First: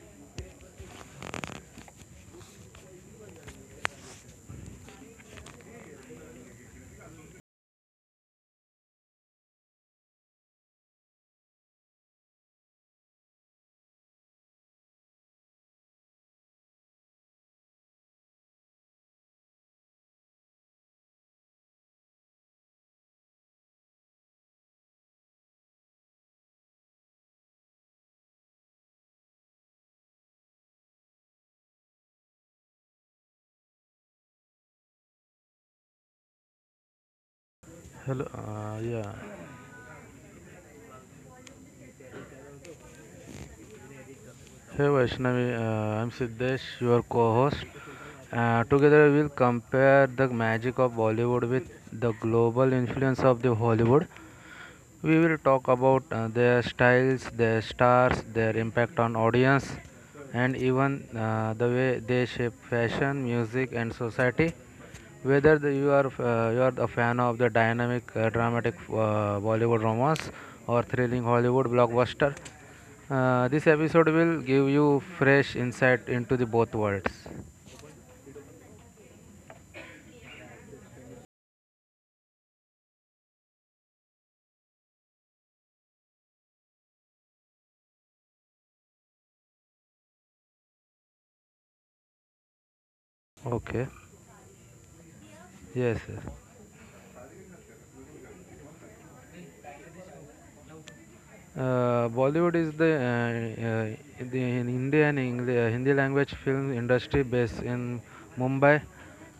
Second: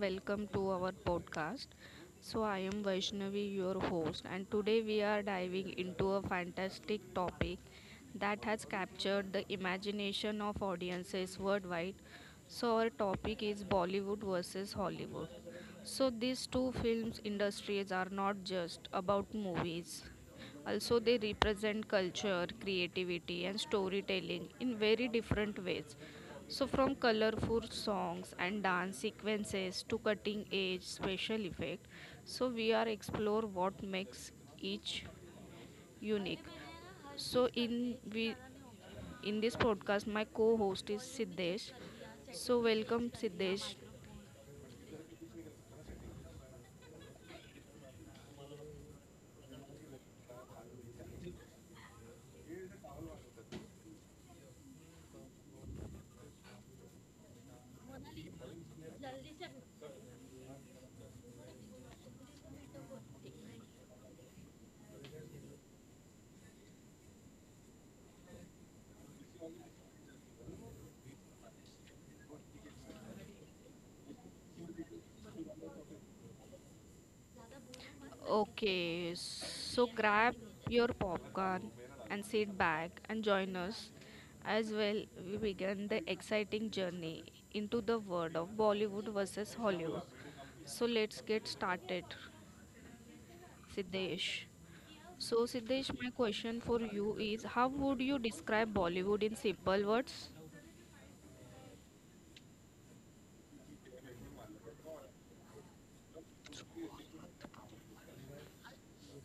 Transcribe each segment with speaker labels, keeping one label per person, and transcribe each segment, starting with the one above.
Speaker 1: welcome to our podcast. So, I am Vaishnavi, your host, and today we are diving into a fantastic topic that has captured the imagination of audiences worldwide. So, our topic is Bollywood versus Hollywood. So, these two films industries are not just about movies, also, they represent culture, creativity, and storytelling in very different ways. So, from colorful songs and dance sequences to cutting edge special effect, so we are explore what makes each unique. So, in
Speaker 2: Hello,
Speaker 1: we
Speaker 2: yeah.
Speaker 1: in this podcast, my co-host is Siddesh. So, welcome Siddesh.
Speaker 2: Hey Vaishnavi, I'm Siddesh, your co-host. Together we'll compare the magic of Bollywood with the global influence of the Hollywood. We will talk about their styles, their stars, their impact on audience, and even the way they shape fashion, music, and society. You are a fan of the dynamic, dramatic Bollywood romance or thrilling Hollywood blockbuster, this episode will give you fresh insight into the both worlds.
Speaker 1: Okay, so grab your popcorn and sit back and join us as well we begin the exciting journey into the world of Bollywood versus Hollywood. So let's get started,
Speaker 2: Okay.
Speaker 1: Siddesh. So
Speaker 2: Yes,
Speaker 1: Siddesh, my
Speaker 2: yes.
Speaker 1: question for you is how would you describe Bollywood in simple words?
Speaker 2: Bollywood is the in Indian English, Hindi language film industry based in Mumbai.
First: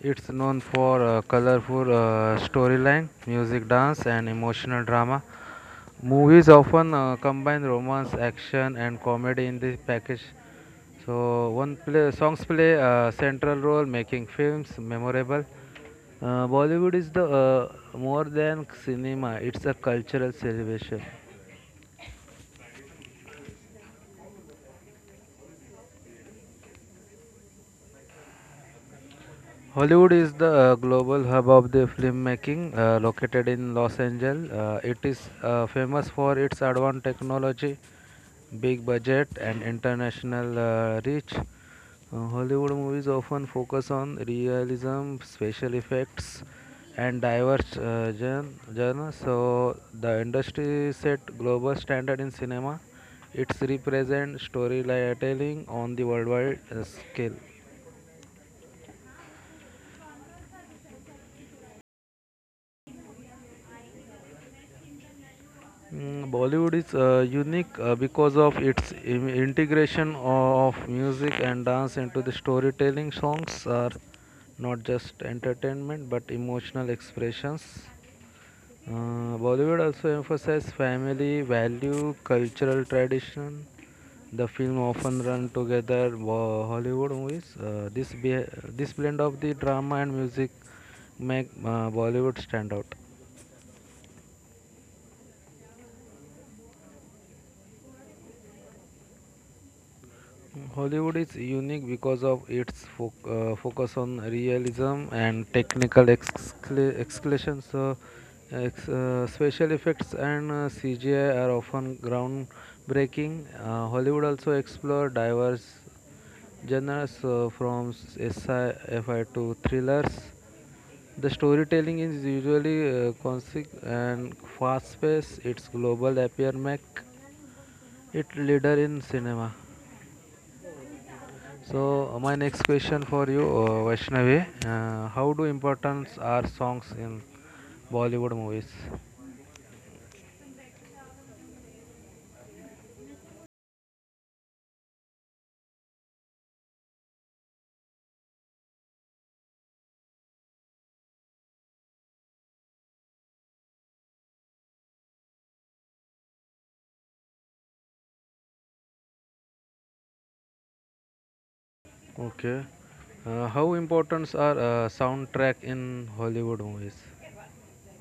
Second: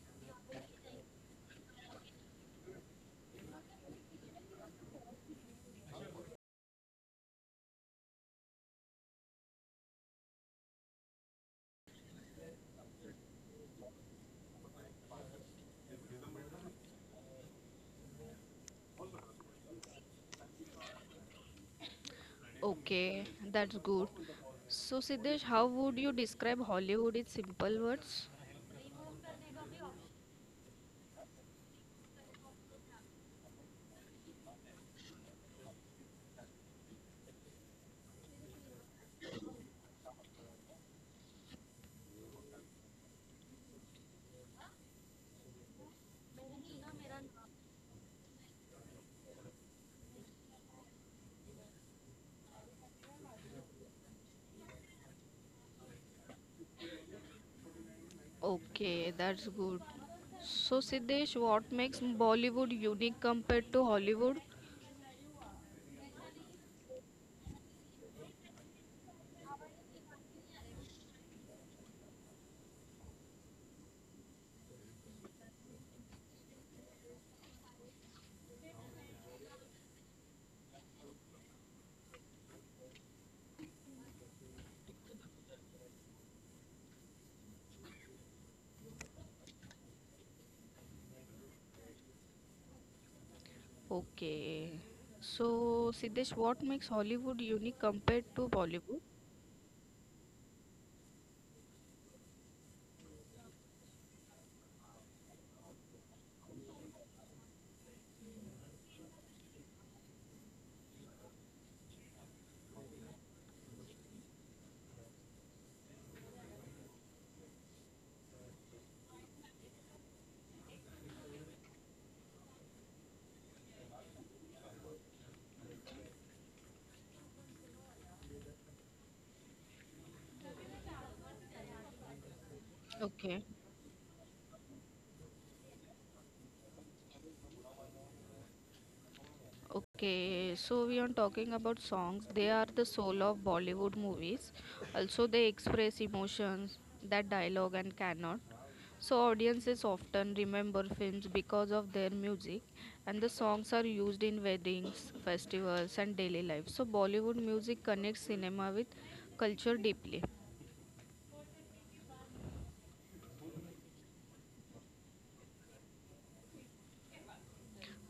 Speaker 2: It's known for colorful storyline, music, dance, and emotional drama. Movies often combine romance, action, and comedy in the package. So one play, songs play a central role, making films memorable. Bollywood is the more than cinema; it's a cultural celebration.
Speaker 1: Okay, that's good. So Siddesh, how would you describe Hollywood in simple words?
Speaker 2: Hollywood is the global hub of the filmmaking, located in Los Angeles. It is famous for its advanced technology, big budget, and international reach. Hollywood movies often focus on realism, special effects, and diverse genres. So the industry set global standard in cinema. It's represent storytelling on the worldwide scale.
Speaker 1: Okay, that's good. So, Siddesh, what makes Bollywood unique compared to Hollywood?
Speaker 2: Mm, Bollywood is unique because of its integration of music and dance into the storytelling. Songs are not just entertainment but emotional expressions. Uh, Bollywood also emphasizes family value, cultural tradition. The film often run together wo- Hollywood movies. This blend of the drama and music make Bollywood stand out.
Speaker 1: Okay. So, Siddesh, what makes Hollywood unique compared to Bollywood?
Speaker 2: Hollywood is unique because of its focus on realism and technical exclamations. Special effects and CGI are often groundbreaking. Hollywood also explore diverse genres from sci-fi to thrillers. The storytelling is usually concise and fast-paced. Its global appeal make it leader in cinema. So my next question
Speaker 1: Okay.
Speaker 2: for you, Vaishnavi, how do importance are songs in Bollywood movies?
Speaker 1: Okay. So, we are talking about songs. They are the soul of Bollywood movies. Also, they express emotions that dialogue and cannot. So audiences often remember films because of their music and the songs are used in weddings, festivals and daily life. So Bollywood music connects cinema with culture deeply.
Speaker 2: Okay. How importance are soundtrack in Hollywood movies?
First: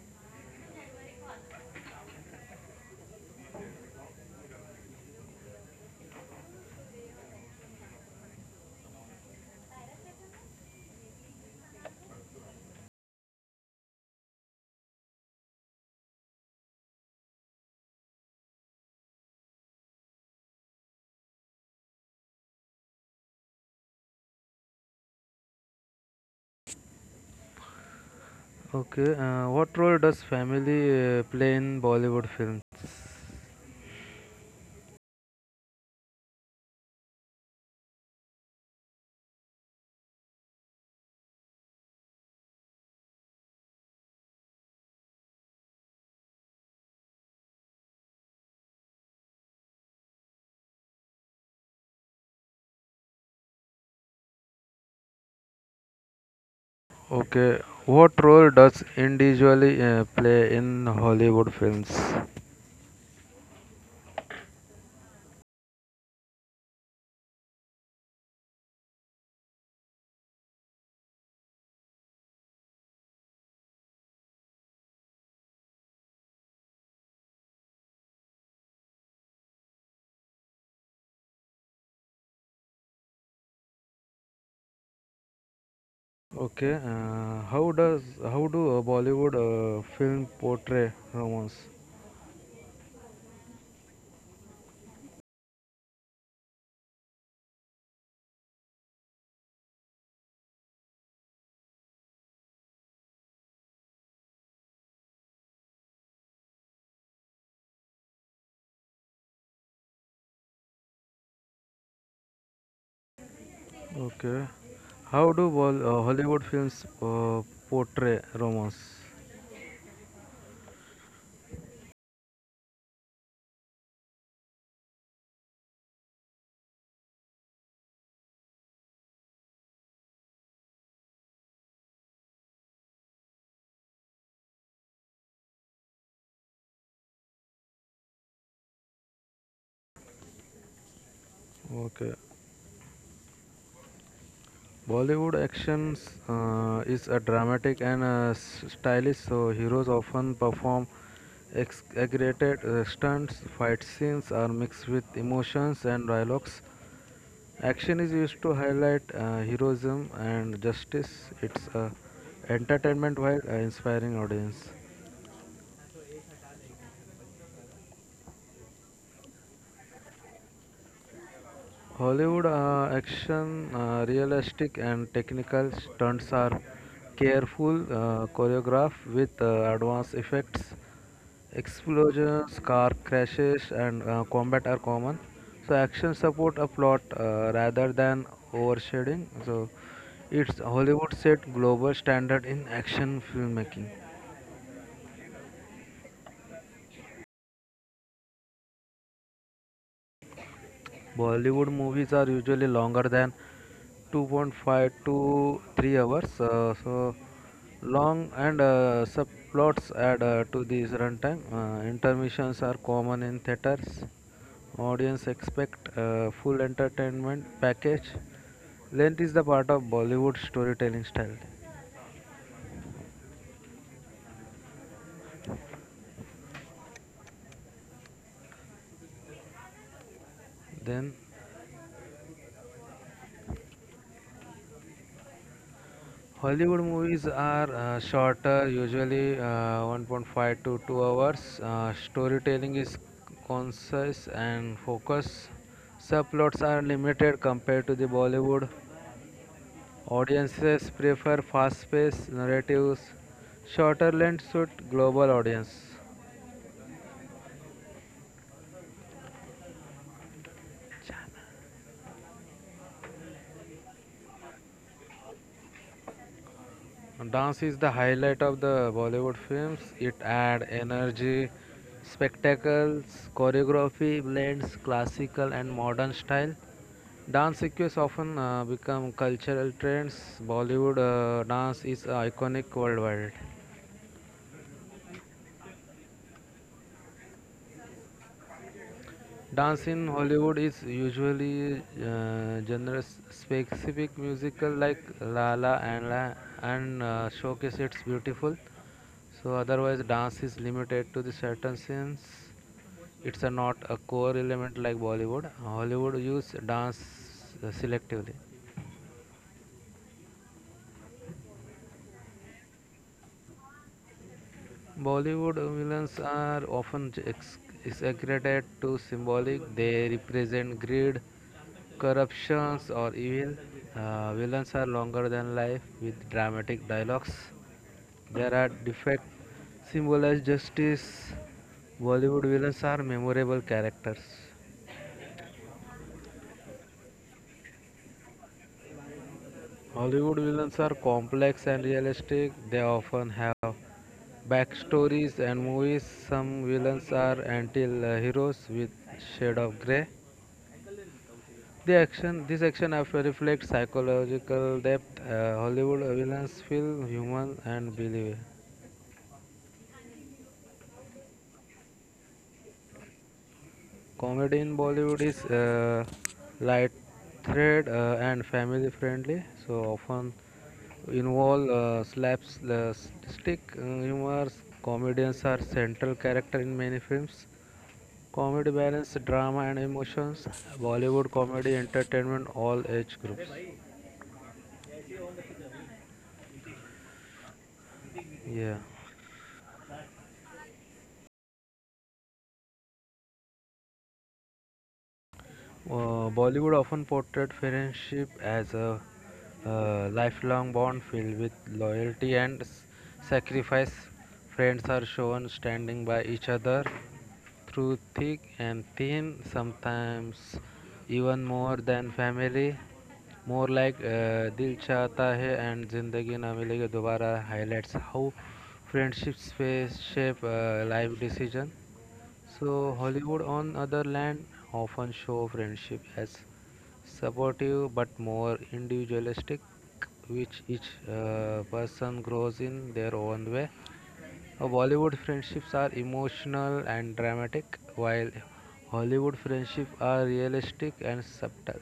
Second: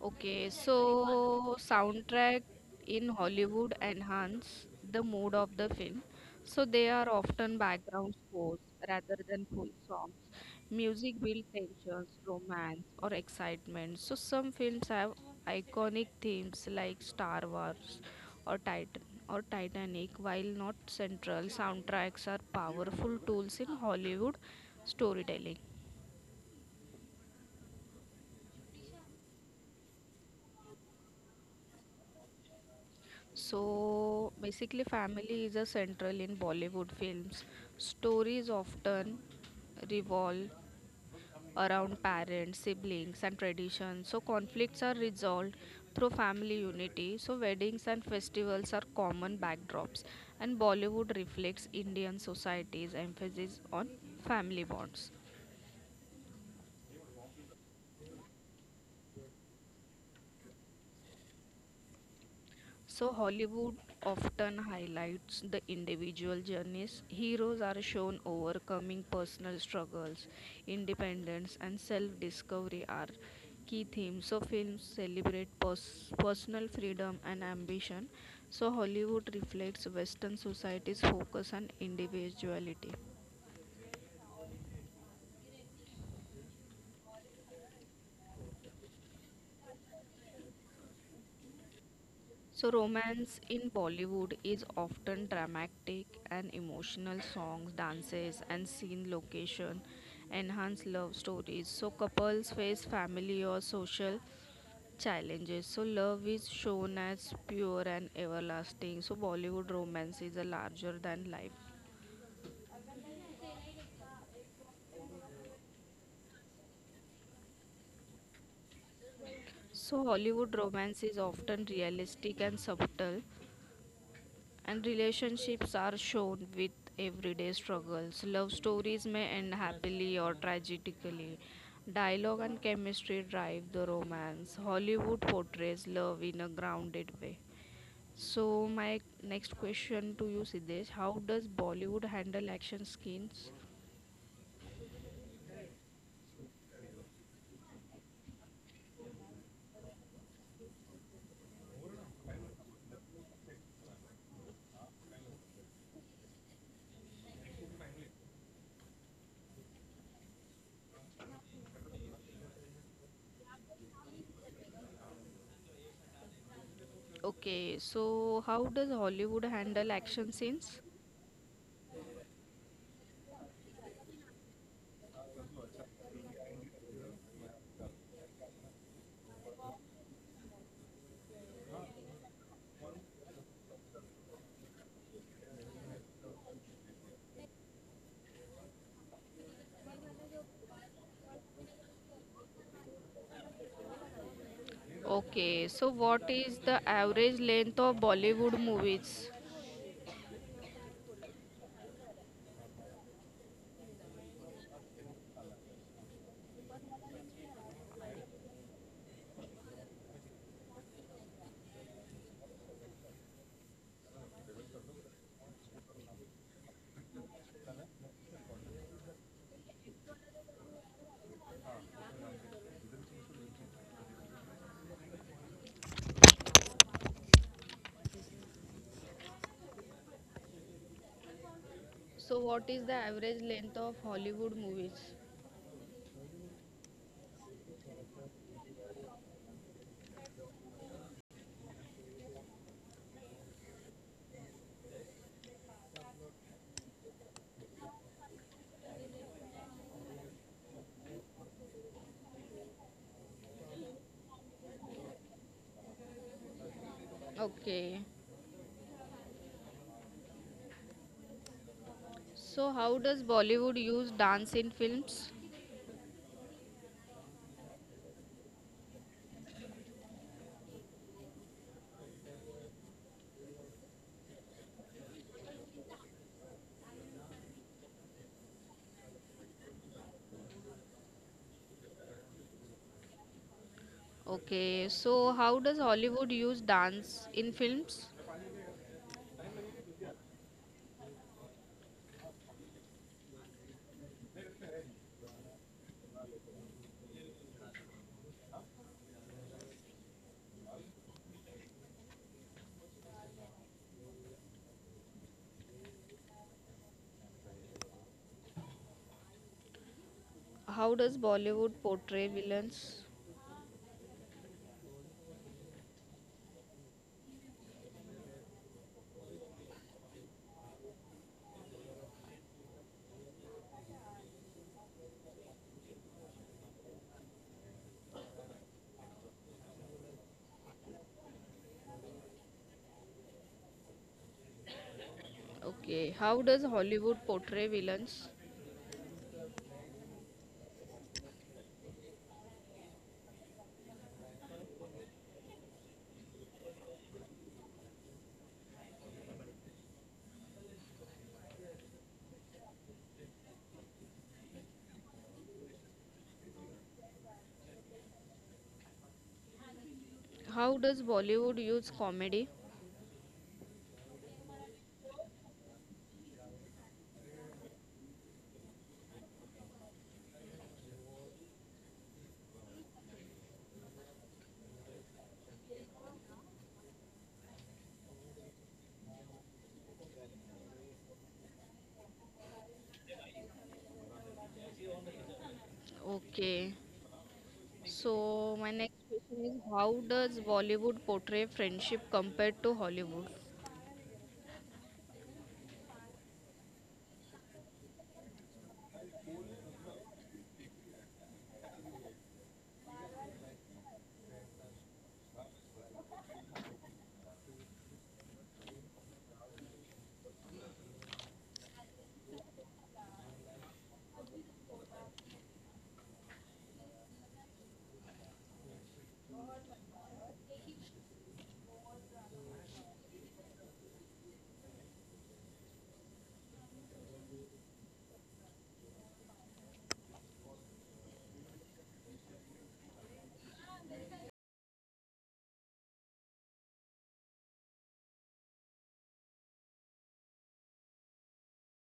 Speaker 1: Okay, so soundtrack in Hollywood enhance the mood of the film. So they are often background scores rather than full songs. Music builds tensions, romance, or excitement. So some films have iconic themes like Star Wars or Titan or Titanic. While not central, soundtracks are powerful tools in Hollywood storytelling.
Speaker 2: Okay. What role does family play in Bollywood films?
Speaker 1: So basically, family is a central in Bollywood films. Stories often revolve around parents, siblings, and traditions. So conflicts are resolved through family unity. So weddings and festivals are common backdrops, and Bollywood reflects Indian society's emphasis on family bonds.
Speaker 2: Okay. What role does individually play in Hollywood films?
Speaker 1: So, Hollywood often highlights the individual journeys. Heroes are shown overcoming personal struggles, independence, and self discovery are key themes. So, films celebrate personal freedom and ambition. So, Hollywood reflects Western society's focus on individuality.
Speaker 2: Okay. How do Bollywood film portray romance?
Speaker 1: So, romance in Bollywood is often dramatic and emotional songs, dances, and scene location enhance love stories. So, couples face family or social challenges. So, love is shown as pure and everlasting. So, Bollywood romance is a larger than life.
Speaker 2: Okay. How do Hollywood films portray romance?
Speaker 1: So, Hollywood romance is often realistic and subtle. And relationships are shown with everyday struggles. Love stories may end happily or tragically. Dialogue and chemistry drive the romance. Hollywood portrays love in a grounded way. So, my next question to you, Siddesh, how does Bollywood
Speaker 2: Okay.
Speaker 1: handle action scenes?
Speaker 2: Bollywood actions is a dramatic and stylish, so heroes often perform exaggerated stunts. Fight scenes are mixed with emotions and dialogues. Action is used to highlight heroism and justice. It's entertainment while inspiring audience.
Speaker 1: Okay, so how does Hollywood handle action scenes?
Speaker 2: Hollywood action, realistic and technical stunts are careful choreographed with advanced effects. Explosions, car crashes, and combat are common. So action support a plot rather than overshading. So it's Hollywood set global standard in action filmmaking.
Speaker 1: Okay, so what is the average length of Bollywood movies?
Speaker 2: Bollywood movies are usually longer than 2.5 to 3 hours. So long and subplots add to this runtime. Intermissions are common in theaters. Audience expect full entertainment package. Length is the part of Bollywood storytelling style. Then
Speaker 1: So, what is the average length of Hollywood movies?
Speaker 2: Hollywood movies are shorter, usually 1.5 to 2 hours. Storytelling is concise and focused. Subplots are limited compared to the Bollywood. Audiences prefer fast-paced narratives. Shorter length suit global audience.
Speaker 1: Okay. So, how does Bollywood use dance in films?
Speaker 2: Dance is the highlight of the Bollywood films. It adds energy, spectacles, choreography blends classical and modern style. Dance sequences often become cultural trends. Bollywood dance is iconic worldwide.
Speaker 1: Okay. So, how does Hollywood use dance in films?
Speaker 2: Dance in Hollywood is usually genre-specific musical like La La and La and showcase its beautiful. So otherwise, dance is limited to the certain scenes. It's a not a core element like Bollywood. Hollywood use dance selectively.
Speaker 1: How does Bollywood portray villains?
Speaker 2: Bollywood villains are often exaggerated to symbolic. They represent greed, corruptions, or evil. Villains are longer than life with dramatic dialogues. There are defect symbolize justice. Bollywood villains are memorable characters.
Speaker 1: Okay. How does Hollywood portray villains?
Speaker 2: Hollywood villains are complex and realistic. They often have backstories and movies. Some villains are anti-heroes with shade of gray. This action have- reflects psychological depth. Hollywood villains feel human and believable.
Speaker 1: How does Bollywood use comedy?
Speaker 2: Comedy in Bollywood is light-thread and family-friendly, so often involve slapstick humor. Comedians are central character in many films. Comedy balance drama and emotions. Bollywood comedy entertainment all age groups.
Speaker 1: Okay. So, my
Speaker 2: Yeah.
Speaker 1: next question is how does Bollywood portray friendship compared to Hollywood?
Speaker 2: Bollywood often portrayed friendship as a lifelong bond filled with loyalty and sacrifice. Friends are shown standing by each other through thick and thin, sometimes even more than family. More like Dil Chahta Hai and Zindagi Na Milegi Dobara highlights how friendships face shape life decision. So, Hollywood, on other land, often show friendship as supportive but more individualistic, which each person grows in their own way. Bollywood friendships are emotional and dramatic, while Hollywood friendships are realistic and subtle.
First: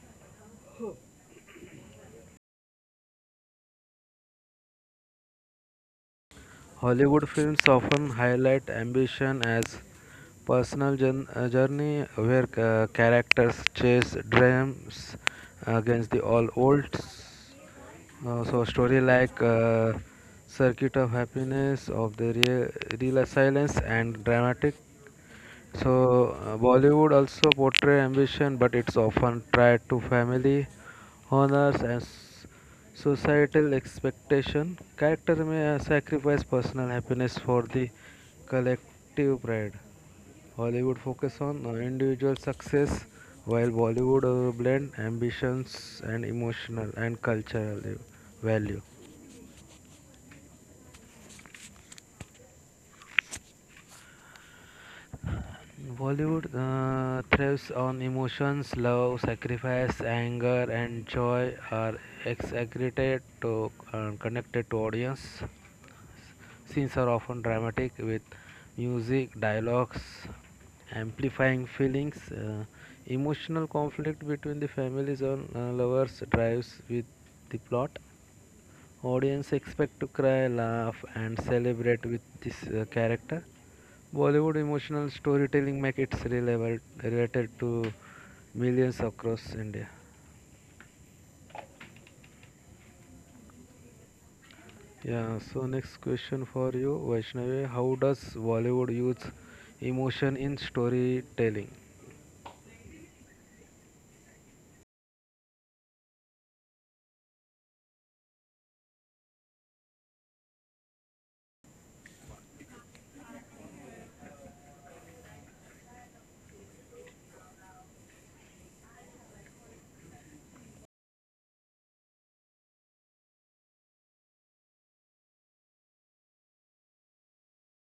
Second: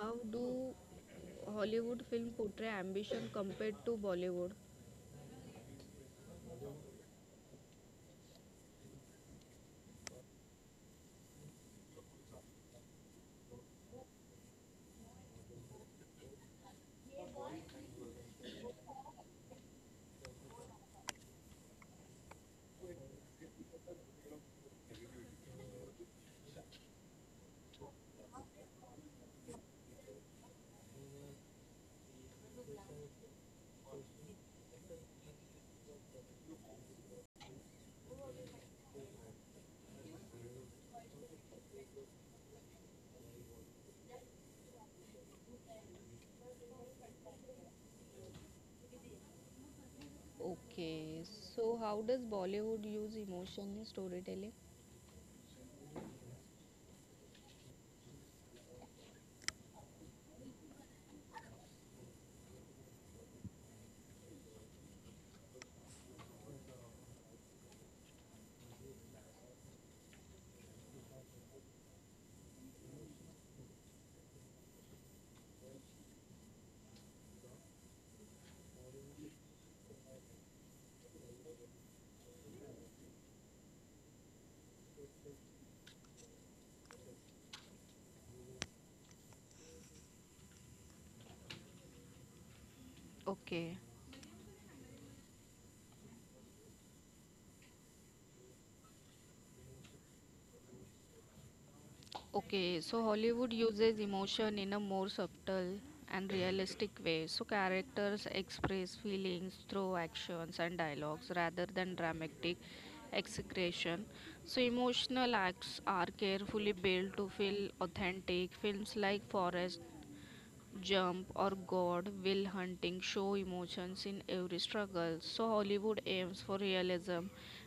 Speaker 1: How do Hollywood film portray ambition compared to Bollywood?
Speaker 2: Hollywood films often highlight ambition as personal journey where characters chase dreams against the all odds. So a story like Circuit of Happiness of the Real Silence and dramatic so Bollywood also portray ambition, but it's often tied to family honors and societal expectation. Character may sacrifice personal happiness for the collective pride. Hollywood focus on individual success, while Bollywood blend ambitions and emotional and cultural value.
Speaker 1: Okay, so how does Bollywood use emotion in storytelling?
Speaker 2: Bollywood thrives on emotions, love, sacrifice, anger, and joy are exaggerated to connected to audience. Scenes are often dramatic with music, dialogues, amplifying feelings. Emotional conflict between the families or lovers drives with the plot. Audience expect to cry, laugh, and celebrate with this character. Bollywood emotional storytelling make it relevant related to millions across India.
Speaker 1: Okay,
Speaker 2: Yeah, so next question for you, Vaishnavi. How does Bollywood use emotion in storytelling?
Speaker 1: okay. So Hollywood uses emotion in a more subtle and realistic way. So characters express feelings through actions and dialogues rather than dramatic execution. So emotional acts are carefully built to feel authentic. Films like Forrest Jump or God will hunting show emotions in every struggle. So Hollywood aims for realism,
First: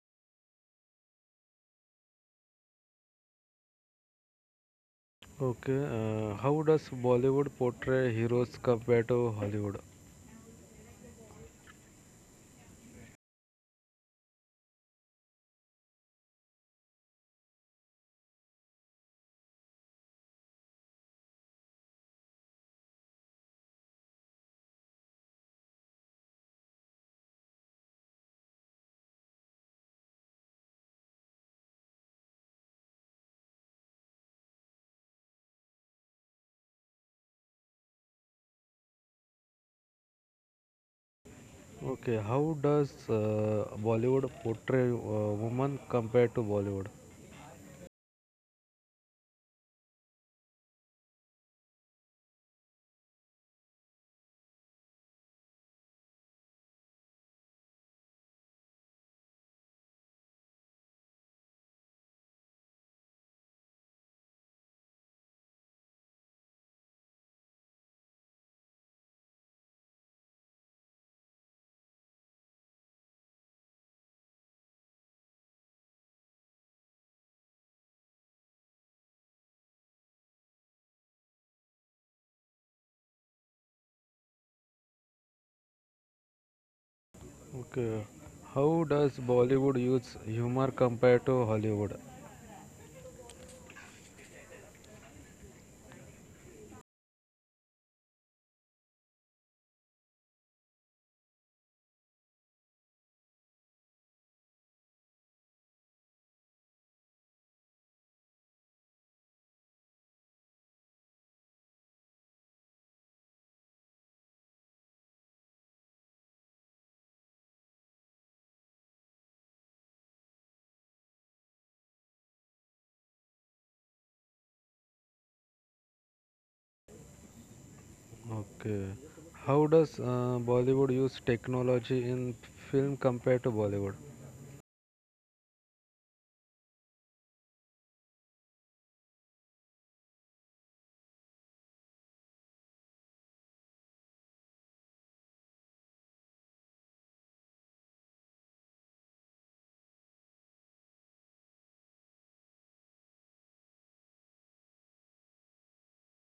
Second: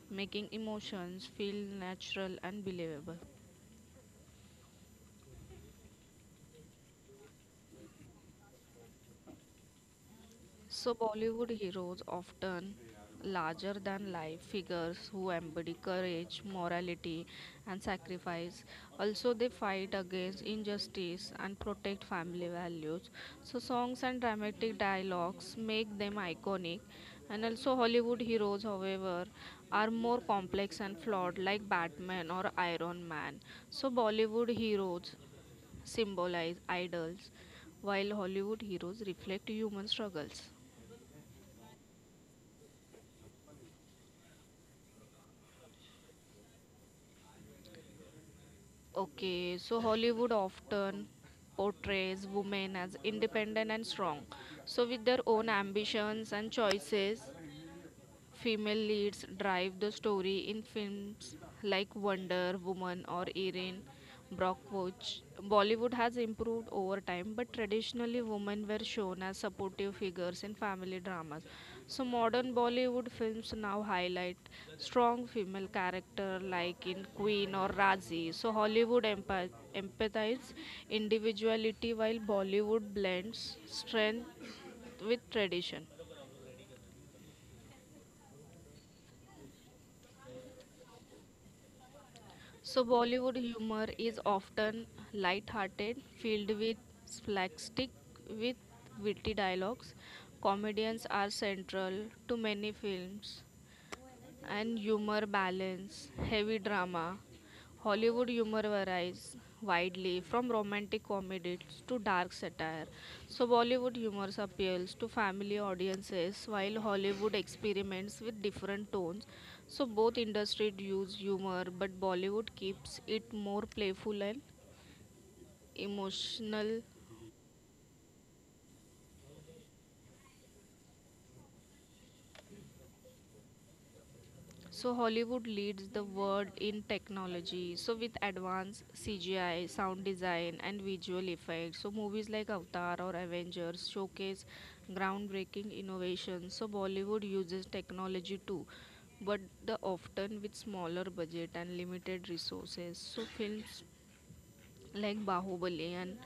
Speaker 1: making emotions feel natural and believable.
Speaker 2: Okay, how does Bollywood portray heroes compared to Hollywood?
Speaker 1: So, Bollywood heroes, often larger than life figures who embody courage, morality, and sacrifice. Also, they fight against injustice and protect family values. So, songs and dramatic dialogues make them iconic. And also, Hollywood heroes, however, are more complex and flawed, like Batman or Iron Man. So, Bollywood heroes symbolize idols, while Hollywood heroes reflect human struggles.
Speaker 2: Okay, how does Bollywood portray women compared to Bollywood?
Speaker 1: Okay, so Hollywood often portrays women as independent and strong, so with their own ambitions and choices. Female leads drive the story in films like Wonder Woman or Erin Brockovich. Bollywood has improved over time, but traditionally women were shown as supportive figures in family dramas. So modern Bollywood films now highlight strong female character like in Queen or Razi. So Hollywood empathizes individuality while Bollywood blends strength with tradition.
Speaker 2: Okay. How does Bollywood use humor compared to Hollywood?
Speaker 1: So, Bollywood humor is often light-hearted, filled with slapstick, with witty dialogues. Comedians are central to many films, and humor balance heavy drama. Hollywood humor varies widely from romantic comedies to dark satire. So, Bollywood humor appeals to family audiences while Hollywood experiments with different tones. So, both industries use humor, but Bollywood keeps it more playful and emotional.
Speaker 2: Okay. How does Bollywood use technology in film compared to Bollywood?
Speaker 1: So Hollywood leads the world in technology. So with advanced CGI, sound design and visual effects. So movies like Avatar or Avengers showcase groundbreaking innovations. So Bollywood uses technology too, but the often with smaller budget and limited resources. So films like Bahubali and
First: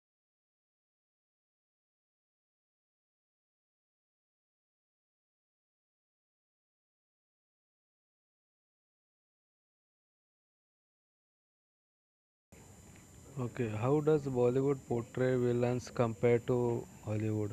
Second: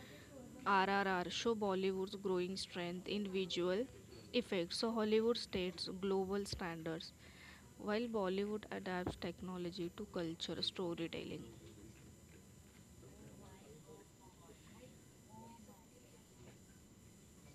Speaker 1: RRR show Bollywood's growing strength in visual effects. So Hollywood states global standards while Bollywood adapts technology to culture storytelling.
Speaker 2: Okay. How does Bollywood portray villains compared to Hollywood?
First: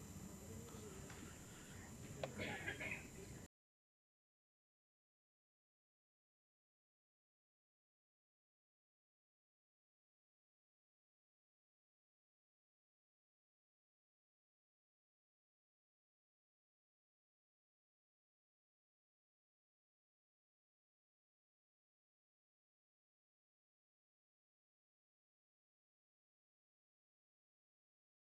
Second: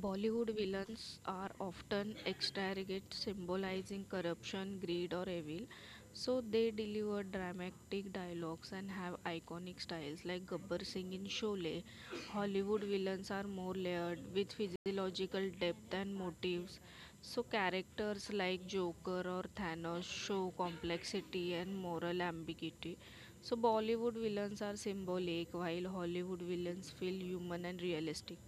Speaker 1: Bollywood villains are often extravagant, symbolizing corruption, greed, or evil. So they deliver dramatic dialogues and have iconic styles like Gabbar Singh in Sholay. Hollywood villains are more layered with physiological depth and motives. So characters like Joker or Thanos show complexity and moral ambiguity. So Bollywood villains are symbolic while Hollywood villains feel human and realistic.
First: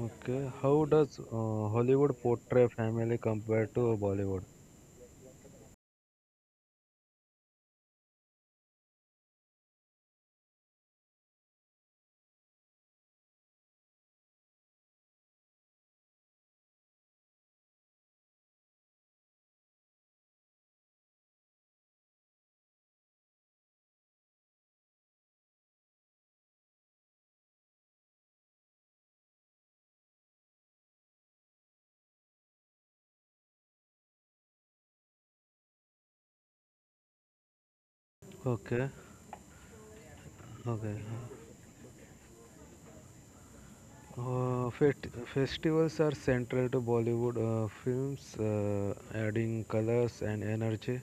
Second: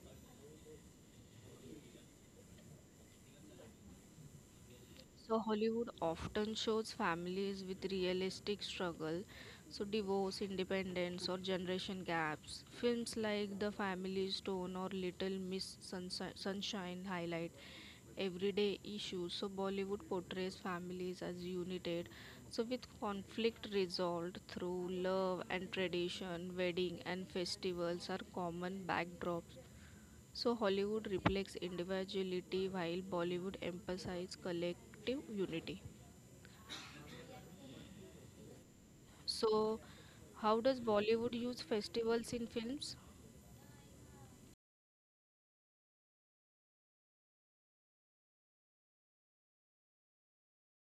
Speaker 2: Okay. How does Hollywood portray family compared to Bollywood?
Speaker 1: So Hollywood often shows families with realistic struggle, so divorce, independence, or generation gaps. Films like The Family Stone or Little Miss Sunshine highlight everyday issues. So Bollywood portrays families as united, so with conflict resolved through love and tradition, wedding and festivals are common backdrops. So Hollywood reflects individuality while Bollywood emphasizes collective unity.
Speaker 2: Okay.
Speaker 1: So, how does
Speaker 2: Okay.
Speaker 1: Bollywood use festivals in films?
Speaker 2: Uh, fet- festivals are central to Bollywood films, adding colors and energy.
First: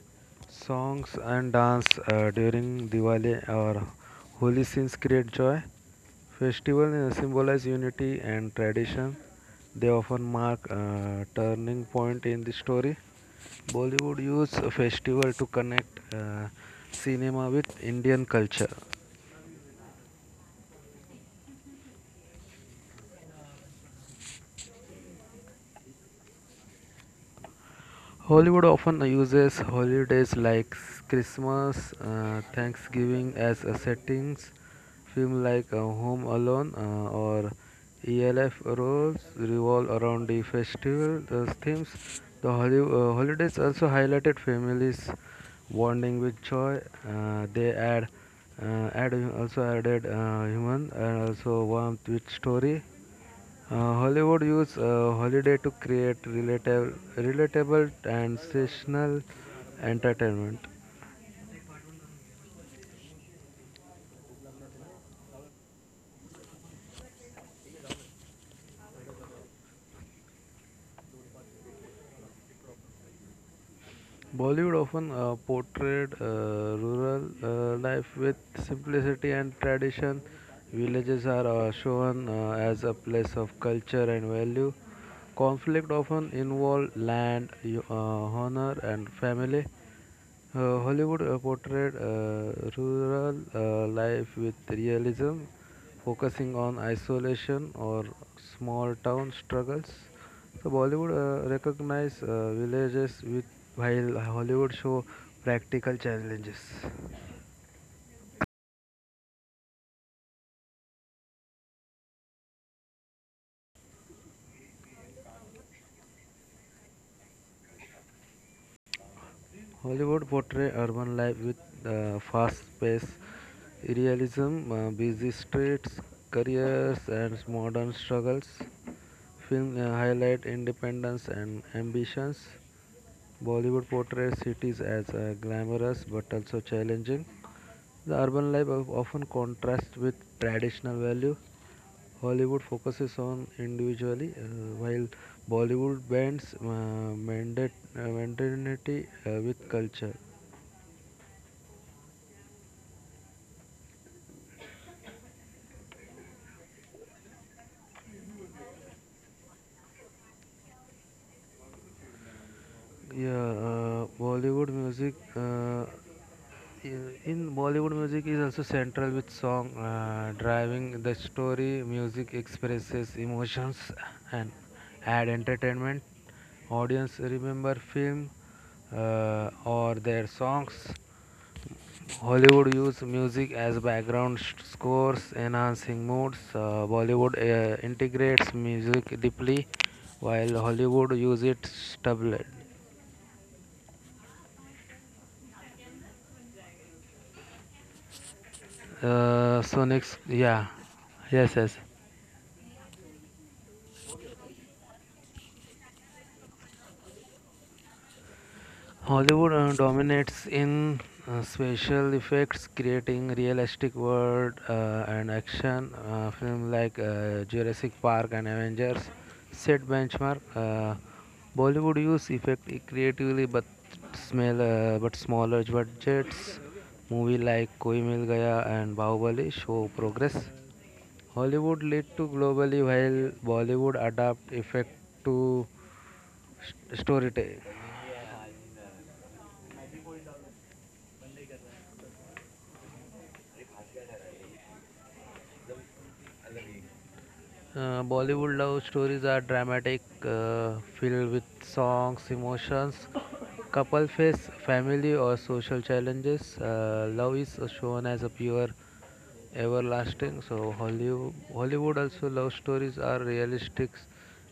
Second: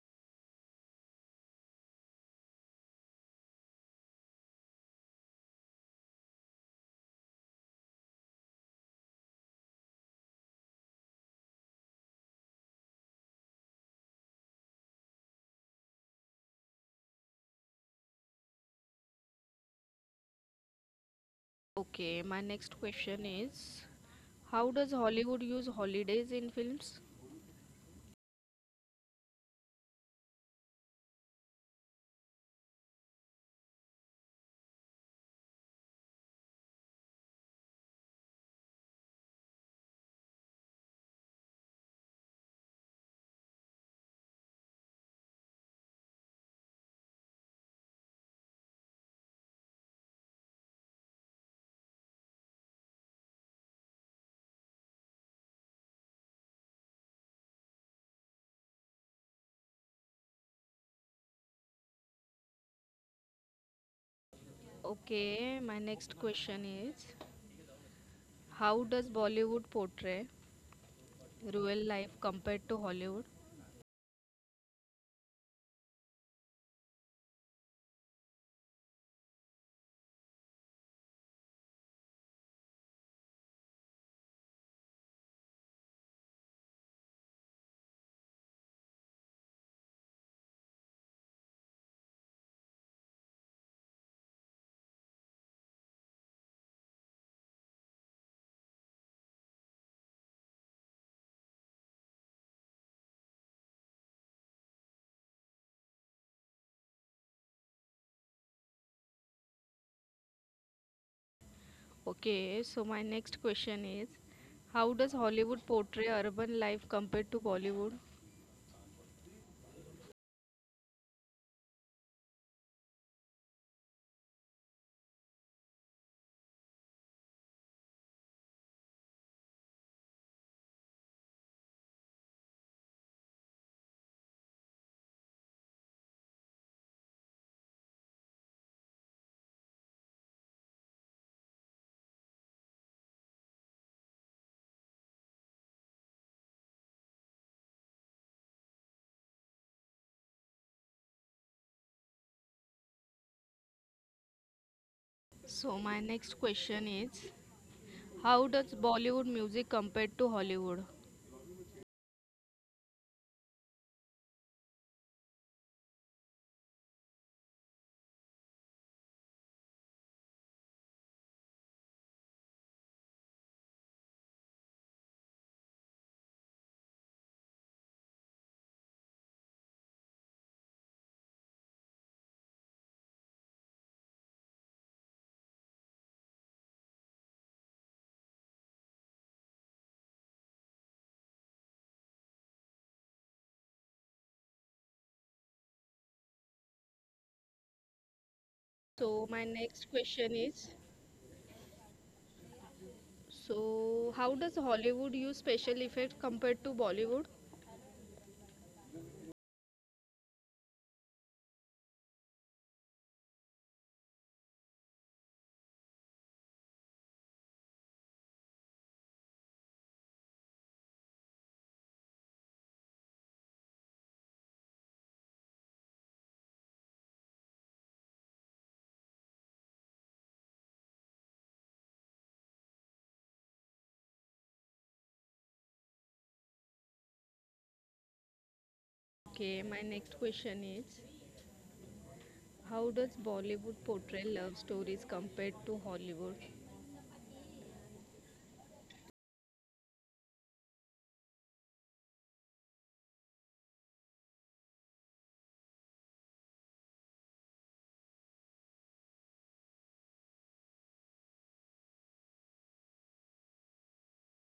Speaker 2: Songs and dance during Diwali or holy scenes create joy. Festivals symbolize unity and tradition. They often mark a turning point in the story. Bollywood use a festival to connect cinema with Indian culture.
Speaker 1: Okay, my next question is, how does Hollywood use holidays in films?
Speaker 2: Hollywood often uses holidays like Christmas, Thanksgiving as a settings. Films like Home Alone or ELF roles revolve around the festival themes. Holidays also highlighted families bonding with joy. Uh, they add, add also added human and also warmth with story. Hollywood use holiday to create relatable and seasonal entertainment.
Speaker 1: Okay, my next question is, how does Bollywood portray real life compared to Hollywood?
Speaker 2: Bollywood often portrayed rural life with simplicity and tradition. Villages are shown as a place of culture and value. Conflict often involve land, honor, and family. Hollywood portrayed rural life with realism, focusing on isolation or small town struggles. So Bollywood recognized villages with while Hollywood show practical challenges.
Speaker 1: Okay, so my next question is, how does Hollywood portray urban life compared to Bollywood?
Speaker 2: Hollywood portray urban life with fast-paced realism, busy streets, careers, and modern struggles. Film highlight independence and ambitions. Bollywood portrays cities as glamorous but also challenging. The urban life often contrasts with traditional value. Hollywood focuses on individuality, while Bollywood bends modernity with culture.
Speaker 1: So my next question is, how does Bollywood music compared to Hollywood?
Speaker 2: Yeah, Bollywood music. In Bollywood music is also central with song driving the story. Music expresses emotions and add entertainment. Audience remember film or their songs. Hollywood use music as background scores, enhancing moods. Bollywood integrates music deeply, while Hollywood use it stably.
Speaker 1: So my
Speaker 2: Uh, so
Speaker 1: next
Speaker 2: next,
Speaker 1: question
Speaker 2: yeah,
Speaker 1: is,
Speaker 2: yes, yes.
Speaker 1: so, how does Hollywood use special effects compared to Bollywood?
Speaker 2: Hollywood dominates in special effects, creating realistic world and action film like Jurassic Park and Avengers set benchmark. Bollywood use effect creatively, but smell but smaller budgets. Movie like Koi Mil Gaya and Bahubali show progress. Hollywood lead to globally, while Bollywood adapt effect to storytelling.
Speaker 1: Okay, my next question is, how does Bollywood portray love stories compared to Hollywood?
Speaker 2: Bollywood love stories are dramatic, filled with songs, emotions, couple face, family, or social challenges. Love is shown as a pure, everlasting. So Hollywood also love stories are realistic,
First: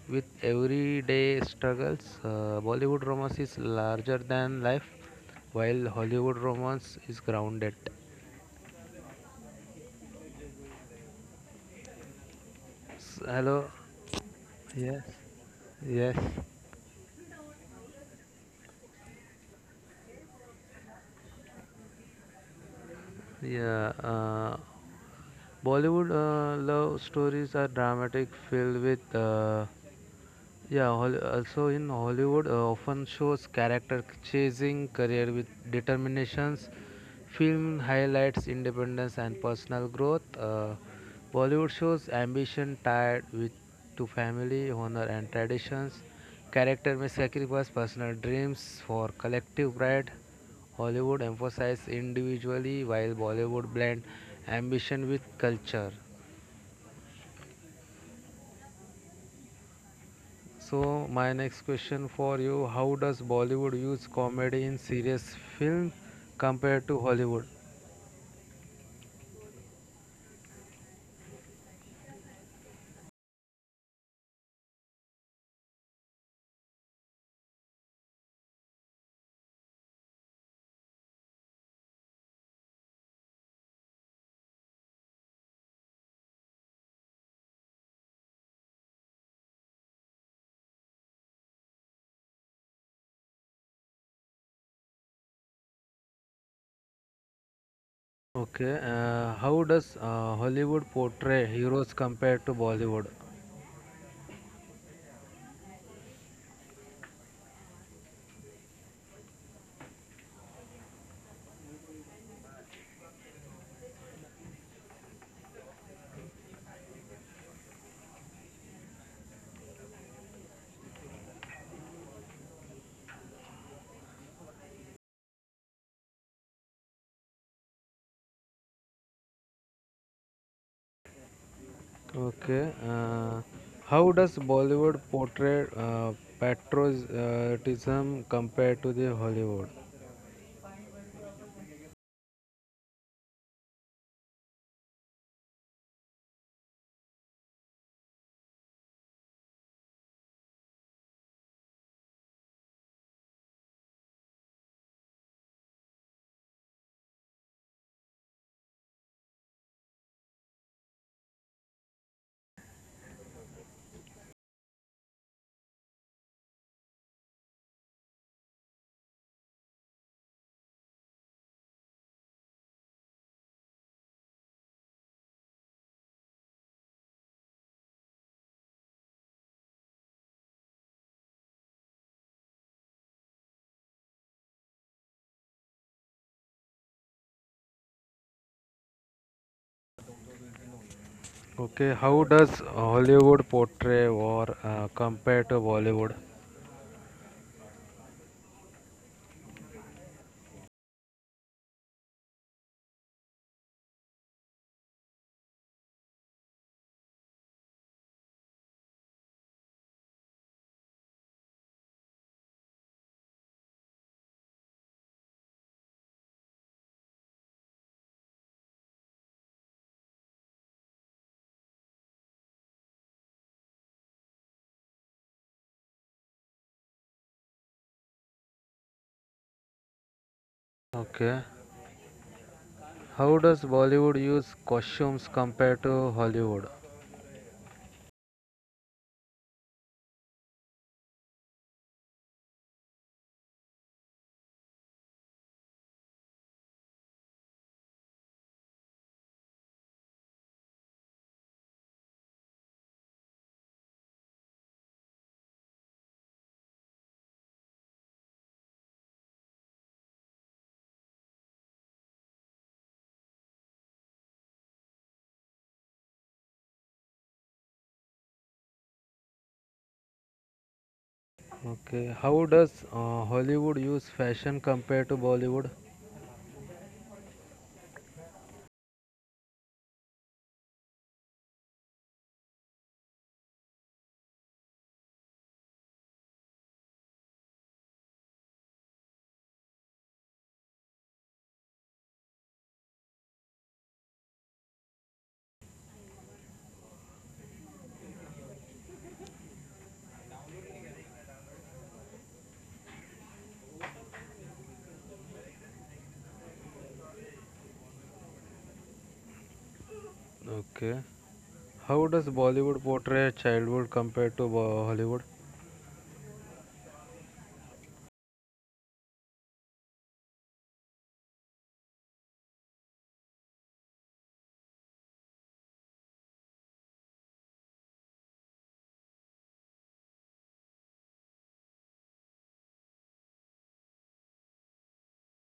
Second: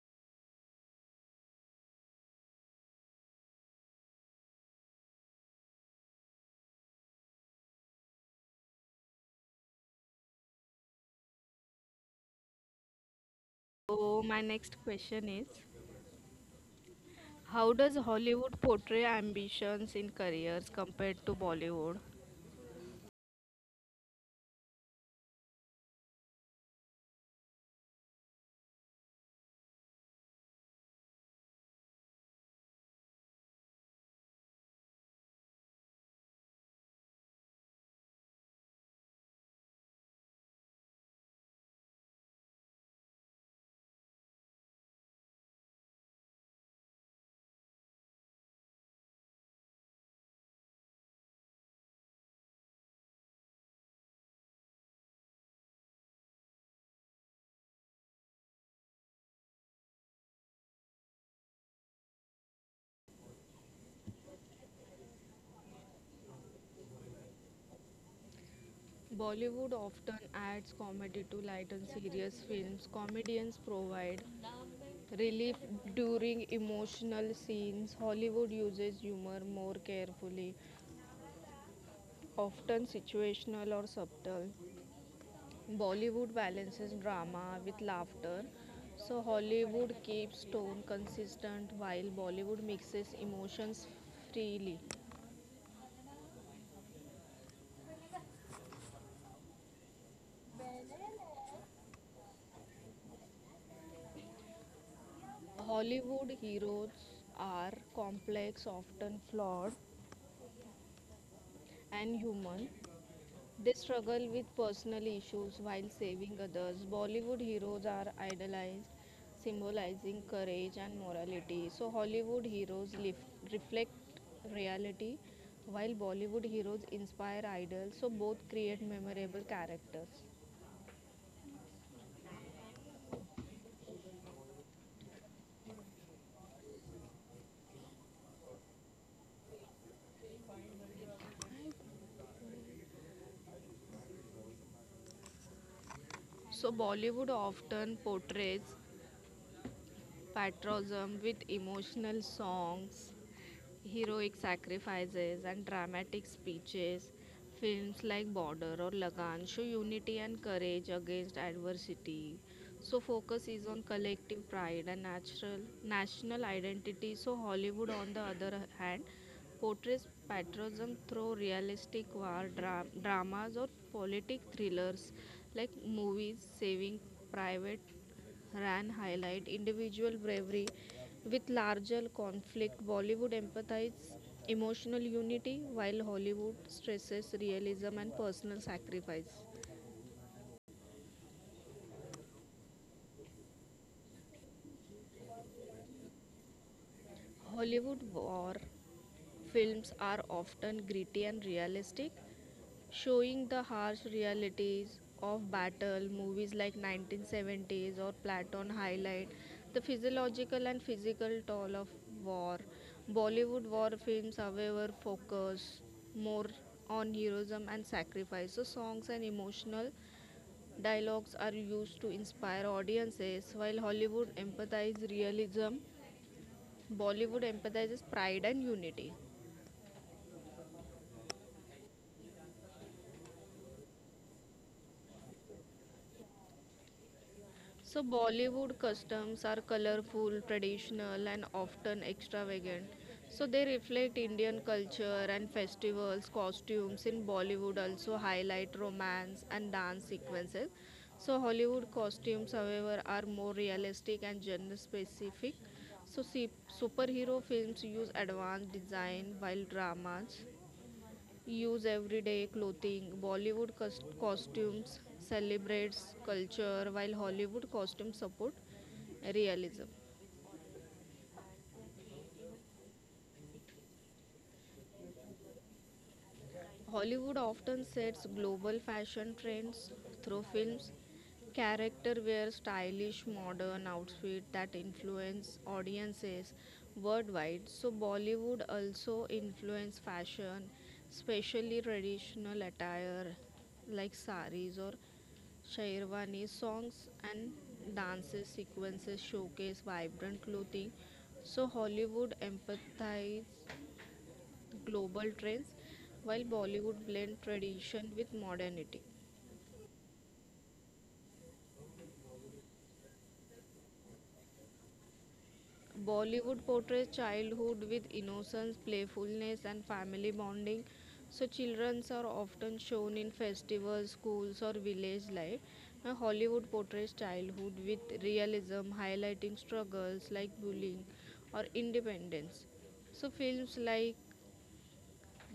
Speaker 2: with everyday struggles. Bollywood romance is larger than life, while Hollywood romance is grounded. S- hello.
Speaker 1: So, my next
Speaker 2: Yes.
Speaker 1: question is,
Speaker 2: Yes.
Speaker 1: how does Hollywood portray ambitions in careers compared to Bollywood?
Speaker 2: Yeah, uh, Bollywood love stories are dramatic, filled with also in Hollywood, often shows character chasing career with determinations. Film highlights independence and personal growth. Bollywood shows ambition tied with to family, honor, and traditions. Character may sacrifice personal dreams for collective pride. Hollywood emphasizes individually, while Bollywood blend ambition with culture. So my next question for you: How does Bollywood use comedy in serious film compared to Hollywood?
Speaker 1: Bollywood often adds comedy to lighten serious films. Comedians provide relief during emotional scenes. Hollywood uses humor more carefully, often situational or subtle. Bollywood balances drama with laughter, so Hollywood keeps tone consistent while Bollywood mixes emotions freely.
Speaker 2: Okay, how does Hollywood portray heroes compared to Bollywood?
Speaker 1: Hollywood heroes are complex, often flawed, and human. They struggle with personal issues while saving others. Bollywood heroes are idolized, symbolizing courage and morality. So, Hollywood heroes reflect reality, while Bollywood heroes inspire idols. So, both create memorable characters.
Speaker 2: Okay, how does Bollywood portray patriotism compared to the Hollywood?
Speaker 1: So, Bollywood often portrays patriotism with emotional songs, heroic sacrifices and dramatic speeches. Films like Border or Lagan show unity and courage against adversity. So focus is on collective pride and natural national identity. So Hollywood, on the other hand, portrays patriotism through realistic war dramas or politic thrillers like movies. Saving Private Ran highlight individual bravery with larger conflict. Bollywood empathizes emotional unity while Hollywood stresses realism and personal sacrifice.
Speaker 2: Okay, how does Hollywood portray war compared to Bollywood?
Speaker 1: Hollywood war films are often gritty and realistic, showing the harsh realities of battle. Movies like 1970s or platon highlight the physiological and physical toll of war. Bollywood war films, however, focus more on heroism and sacrifice, so songs and emotional dialogues are used to inspire audiences. While Hollywood empathizes realism, Bollywood empathizes pride and unity.
Speaker 2: Okay, how does Bollywood use costumes compared to Hollywood?
Speaker 1: So, Bollywood customs are colorful, traditional, and often extravagant. So, they reflect Indian culture and festivals, costumes in Bollywood also highlight romance and dance sequences. So, Hollywood costumes, however, are more realistic and gender specific. So, see, superhero films use advanced design while dramas use everyday clothing Bollywood कस costumes celebrates culture while Hollywood costume support realism.
Speaker 2: Okay, how does Hollywood use fashion compared to Bollywood?
Speaker 1: Hollywood often sets global fashion trends through films. Character wear stylish modern outfits that influence audiences worldwide. So Bollywood also influence fashion, especially traditional attire like saris or Shairwani songs and dances sequences showcase vibrant clothing. So Hollywood empathizes global trends, while Bollywood blends tradition with modernity.
Speaker 2: Okay, how does Bollywood portray childhood compared to Hollywood?
Speaker 1: Bollywood portrays childhood with innocence, playfulness, and family bonding, so children are often shown in festivals, schools, or village life. Now, Hollywood portrays childhood with realism, highlighting struggles like bullying or independence. So films like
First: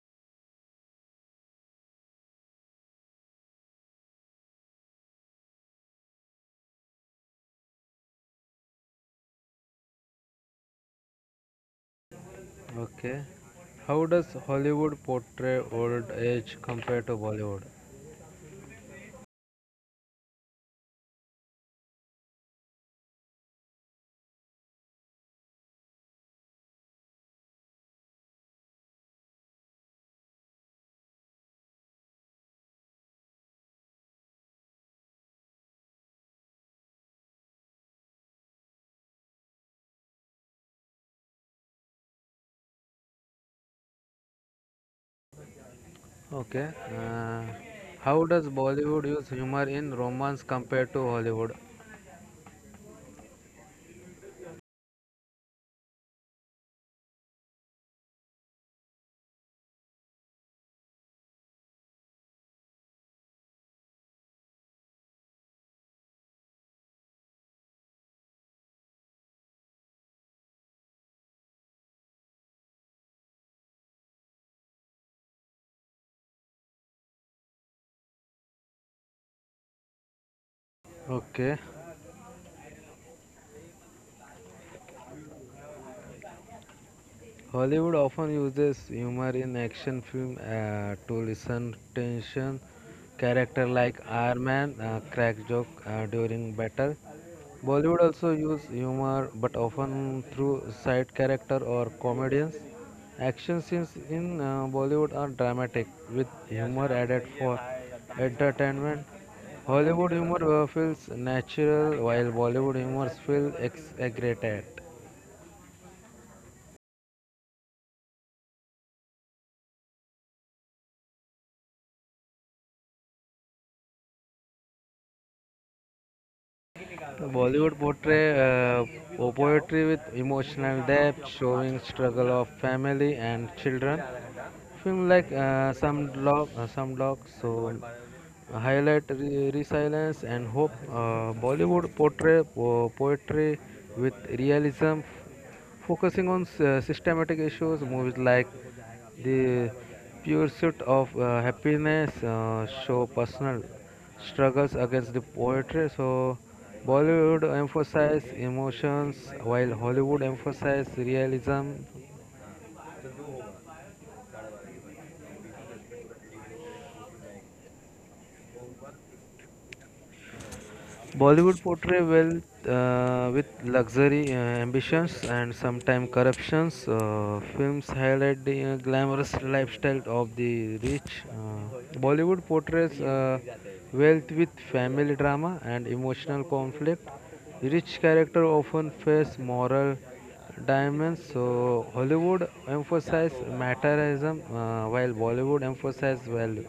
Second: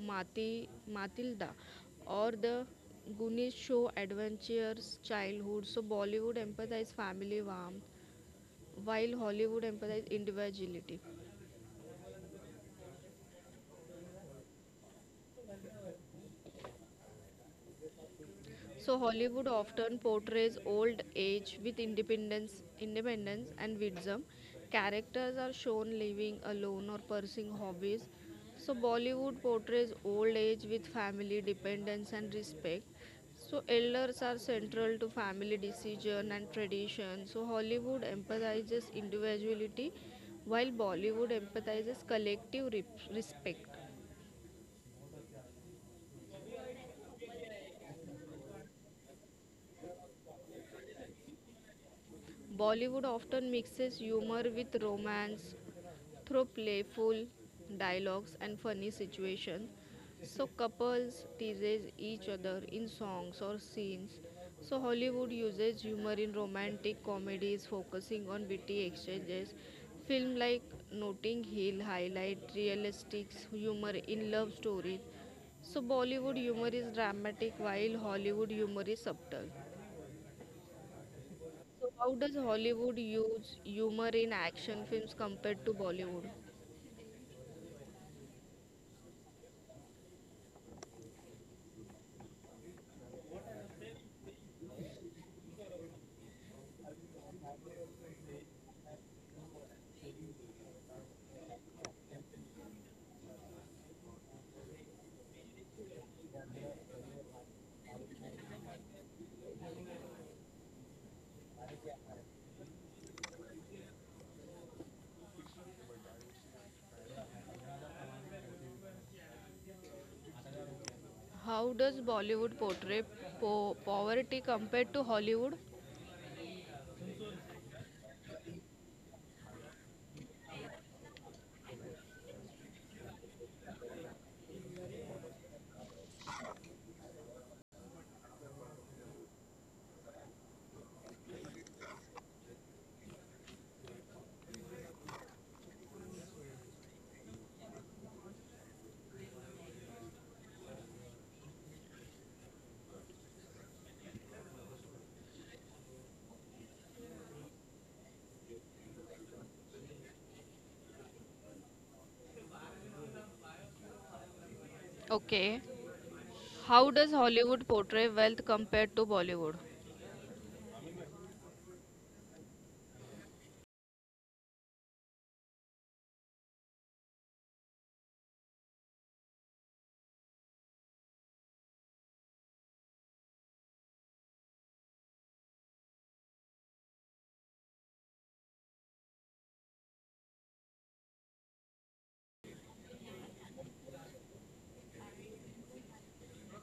Speaker 1: Mati, Matilda or the Goonies show adventures, childhood. So Bollywood emphasizes family warmth, while Hollywood emphasizes individuality.
Speaker 2: Okay, how does Hollywood portray old age compared to Bollywood?
Speaker 1: So Hollywood often portrays old age with independence and wisdom. Characters are shown living alone or pursuing hobbies. So Bollywood portrays old age with family dependence and respect. So elders are central to family decision and tradition. So Hollywood emphasizes individuality while Bollywood emphasizes collective respect.
Speaker 2: Okay, uh, how does Bollywood use humor in romance compared to Hollywood?
Speaker 1: Bollywood often mixes humor with romance, through playful dialogues and funny situations. So couples tease each other in songs or scenes. So Hollywood uses humor in romantic comedies, focusing on witty exchanges. Film like Notting Hill highlight realistic humor in love stories. So Bollywood humor is dramatic, while Hollywood humor is subtle.
Speaker 2: Okay.
Speaker 1: So how does Hollywood use humor in action films compared to Bollywood?
Speaker 2: Hollywood often uses humor in action film to loosen tension. Character like Iron Man cracks joke during battle. Bollywood also uses humor, but often through side character or comedians. Action scenes in Bollywood are dramatic, with humor added for entertainment. Hollywood humor feels natural, while Bollywood humor feels exaggerated.
Speaker 1: How does Bollywood portray poverty compared to Hollywood?
Speaker 2: Bollywood portray poetry with emotional depth, showing struggle of family and children. Film like some block, so highlight resilience and hope. Bollywood portray poetry with realism, focusing on systematic issues movies like the pursuit of happiness show personal struggles against the poetry. So Bollywood emphasizes emotions while Hollywood emphasizes realism.
Speaker 1: Okay. How does Hollywood portray wealth compared to Bollywood?
Speaker 2: Bollywood portray wealth with luxury ambitions and sometimes corruptions. Films highlight the glamorous lifestyle of the rich. Bollywood portrays wealth with family drama and emotional conflict. Rich character often face moral dimensions. So Hollywood emphasizes materialism while Bollywood emphasizes value.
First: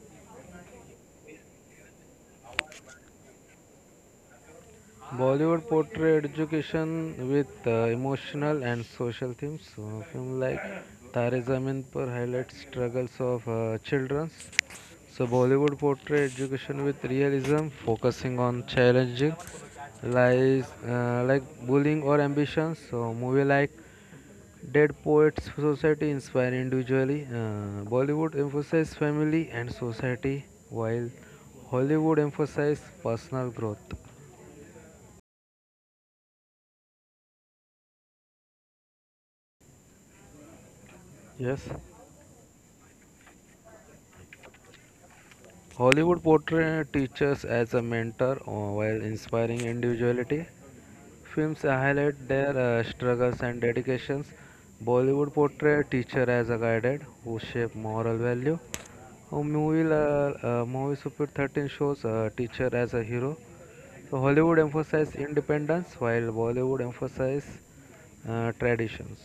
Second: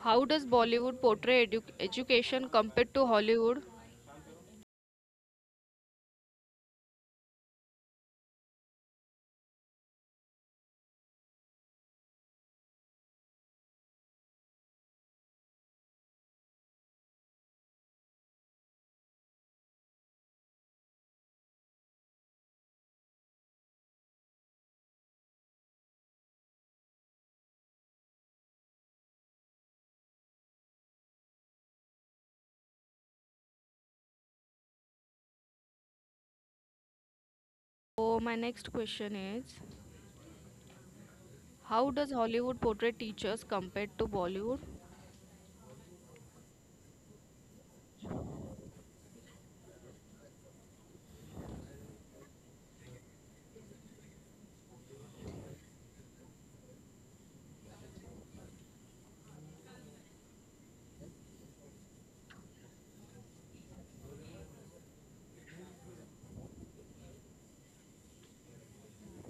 Speaker 1: How does Bollywood portray education compared to Hollywood?
Speaker 2: Bollywood portray education with emotional and social themes. So, film like Tare Zameen Par highlights struggles of children. So, Bollywood portray education with realism, focusing on challenging lies like bullying or ambition. So, movie like Dead Poets Society inspire individually. Bollywood emphasizes family and society, while Hollywood emphasizes personal growth.
Speaker 1: So, my next question is,
Speaker 2: Yes.
Speaker 1: how does Hollywood portray teachers compared to Bollywood?
Speaker 2: Hollywood portrays teachers as a mentor while inspiring individuality. Films highlight their struggles and dedications. Bollywood portrays teacher as a guide who shape moral value. A movie, movie Super 13 shows teacher as a hero. So Hollywood emphasizes independence while Bollywood emphasizes traditions.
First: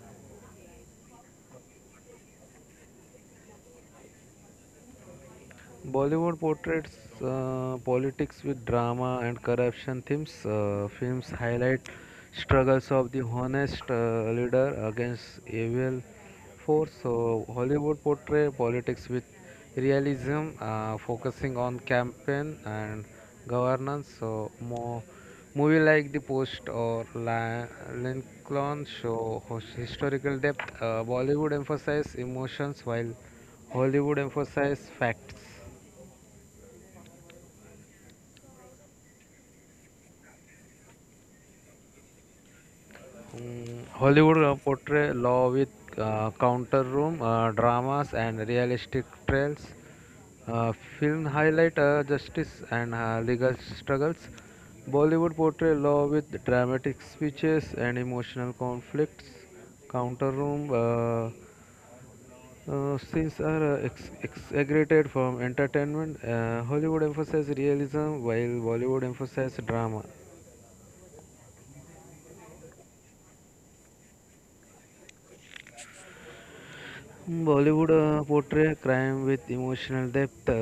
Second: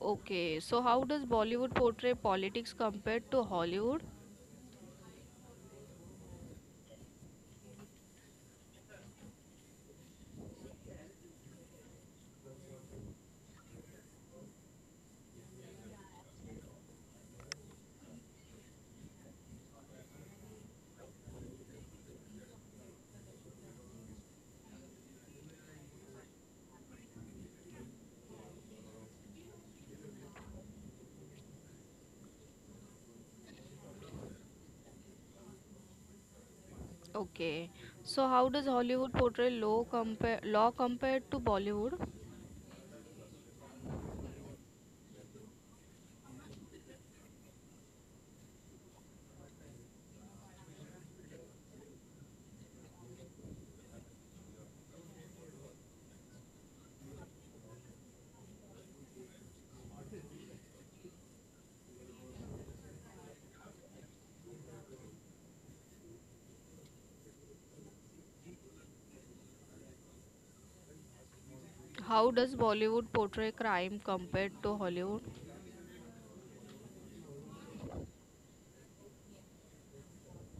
Speaker 1: Okay. So, how does Bollywood portray politics compared to Hollywood?
Speaker 2: Bollywood portrays politics with drama and corruption themes. Films highlight struggles of the honest leader against evil force. So Hollywood portray politics with realism, focusing on campaign and governance. So more movie like The Post or Lincoln show historical depth. Bollywood emphasize emotions while Hollywood emphasize facts.
Speaker 1: Okay. So, how does Hollywood portray law, compare law compared to Bollywood?
Speaker 2: Mm, Hollywood portray law with counter room dramas and realistic trials. Uh, Film highlight justice and legal struggles. Bollywood portray law with dramatic speeches and emotional conflicts. Counter room scenes are exaggerated from entertainment. Hollywood emphasizes realism while Bollywood emphasizes drama.
Speaker 1: How does Bollywood portray crime compared to Hollywood?
Speaker 2: Mm, Bollywood portray crime with emotional depth,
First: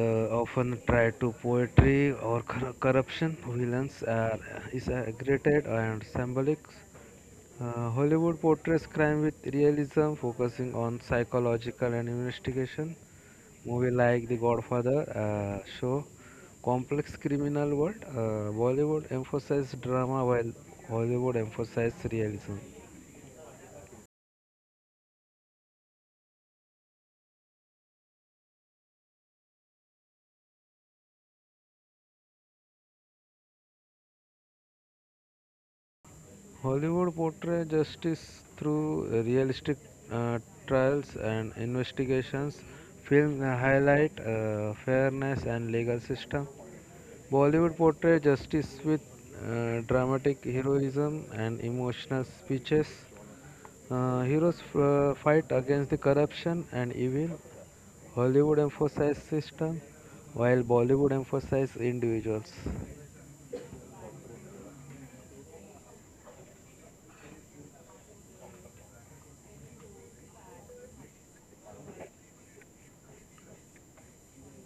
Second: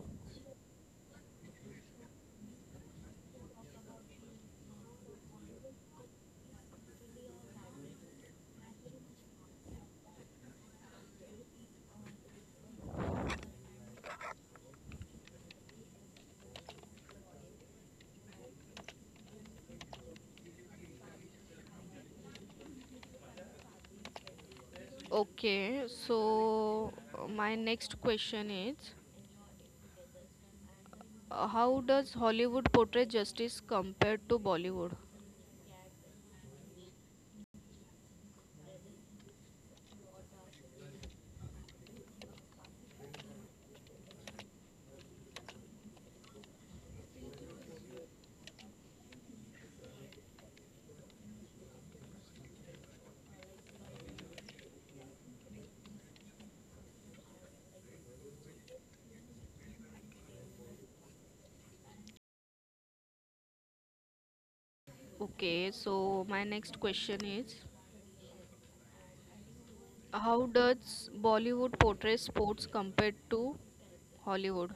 Speaker 2: often try to poetry or corruption. Villains are is exaggerated and symbolic. Hollywood portrays crime with realism, focusing on psychological and investigation. Movie like The Godfather show complex criminal world. Bollywood emphasizes drama while Hollywood emphasizes realism.
Speaker 1: Okay, so my next question is, how does Hollywood portray justice compared to Bollywood?
Speaker 2: Hollywood portrays justice through realistic uh, trials and investigations. Films highlight fairness and legal system. Bollywood portrays justice with dramatic heroism and emotional speeches. Heroes fight against the corruption and evil. Hollywood emphasizes system, while Bollywood emphasizes individuals.
Speaker 1: Okay, so my next question is, how does Bollywood portray sports compared to Hollywood?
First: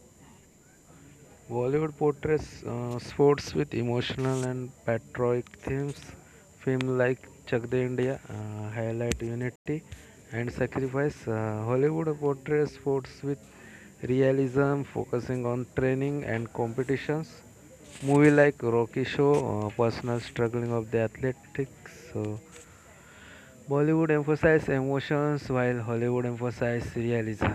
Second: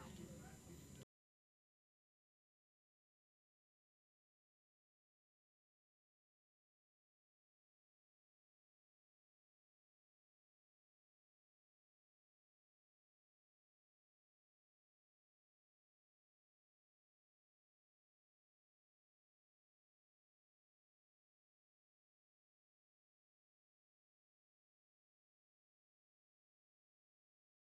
Speaker 2: Bollywood portrays sports with emotional and patriotic themes. Films like Chak De India highlight unity and sacrifice. Hollywood portrays sports with realism, focusing on training and competitions. Movie like Rocky show personal struggling of the athletics. So Bollywood emphasizes emotions while Hollywood emphasizes realism.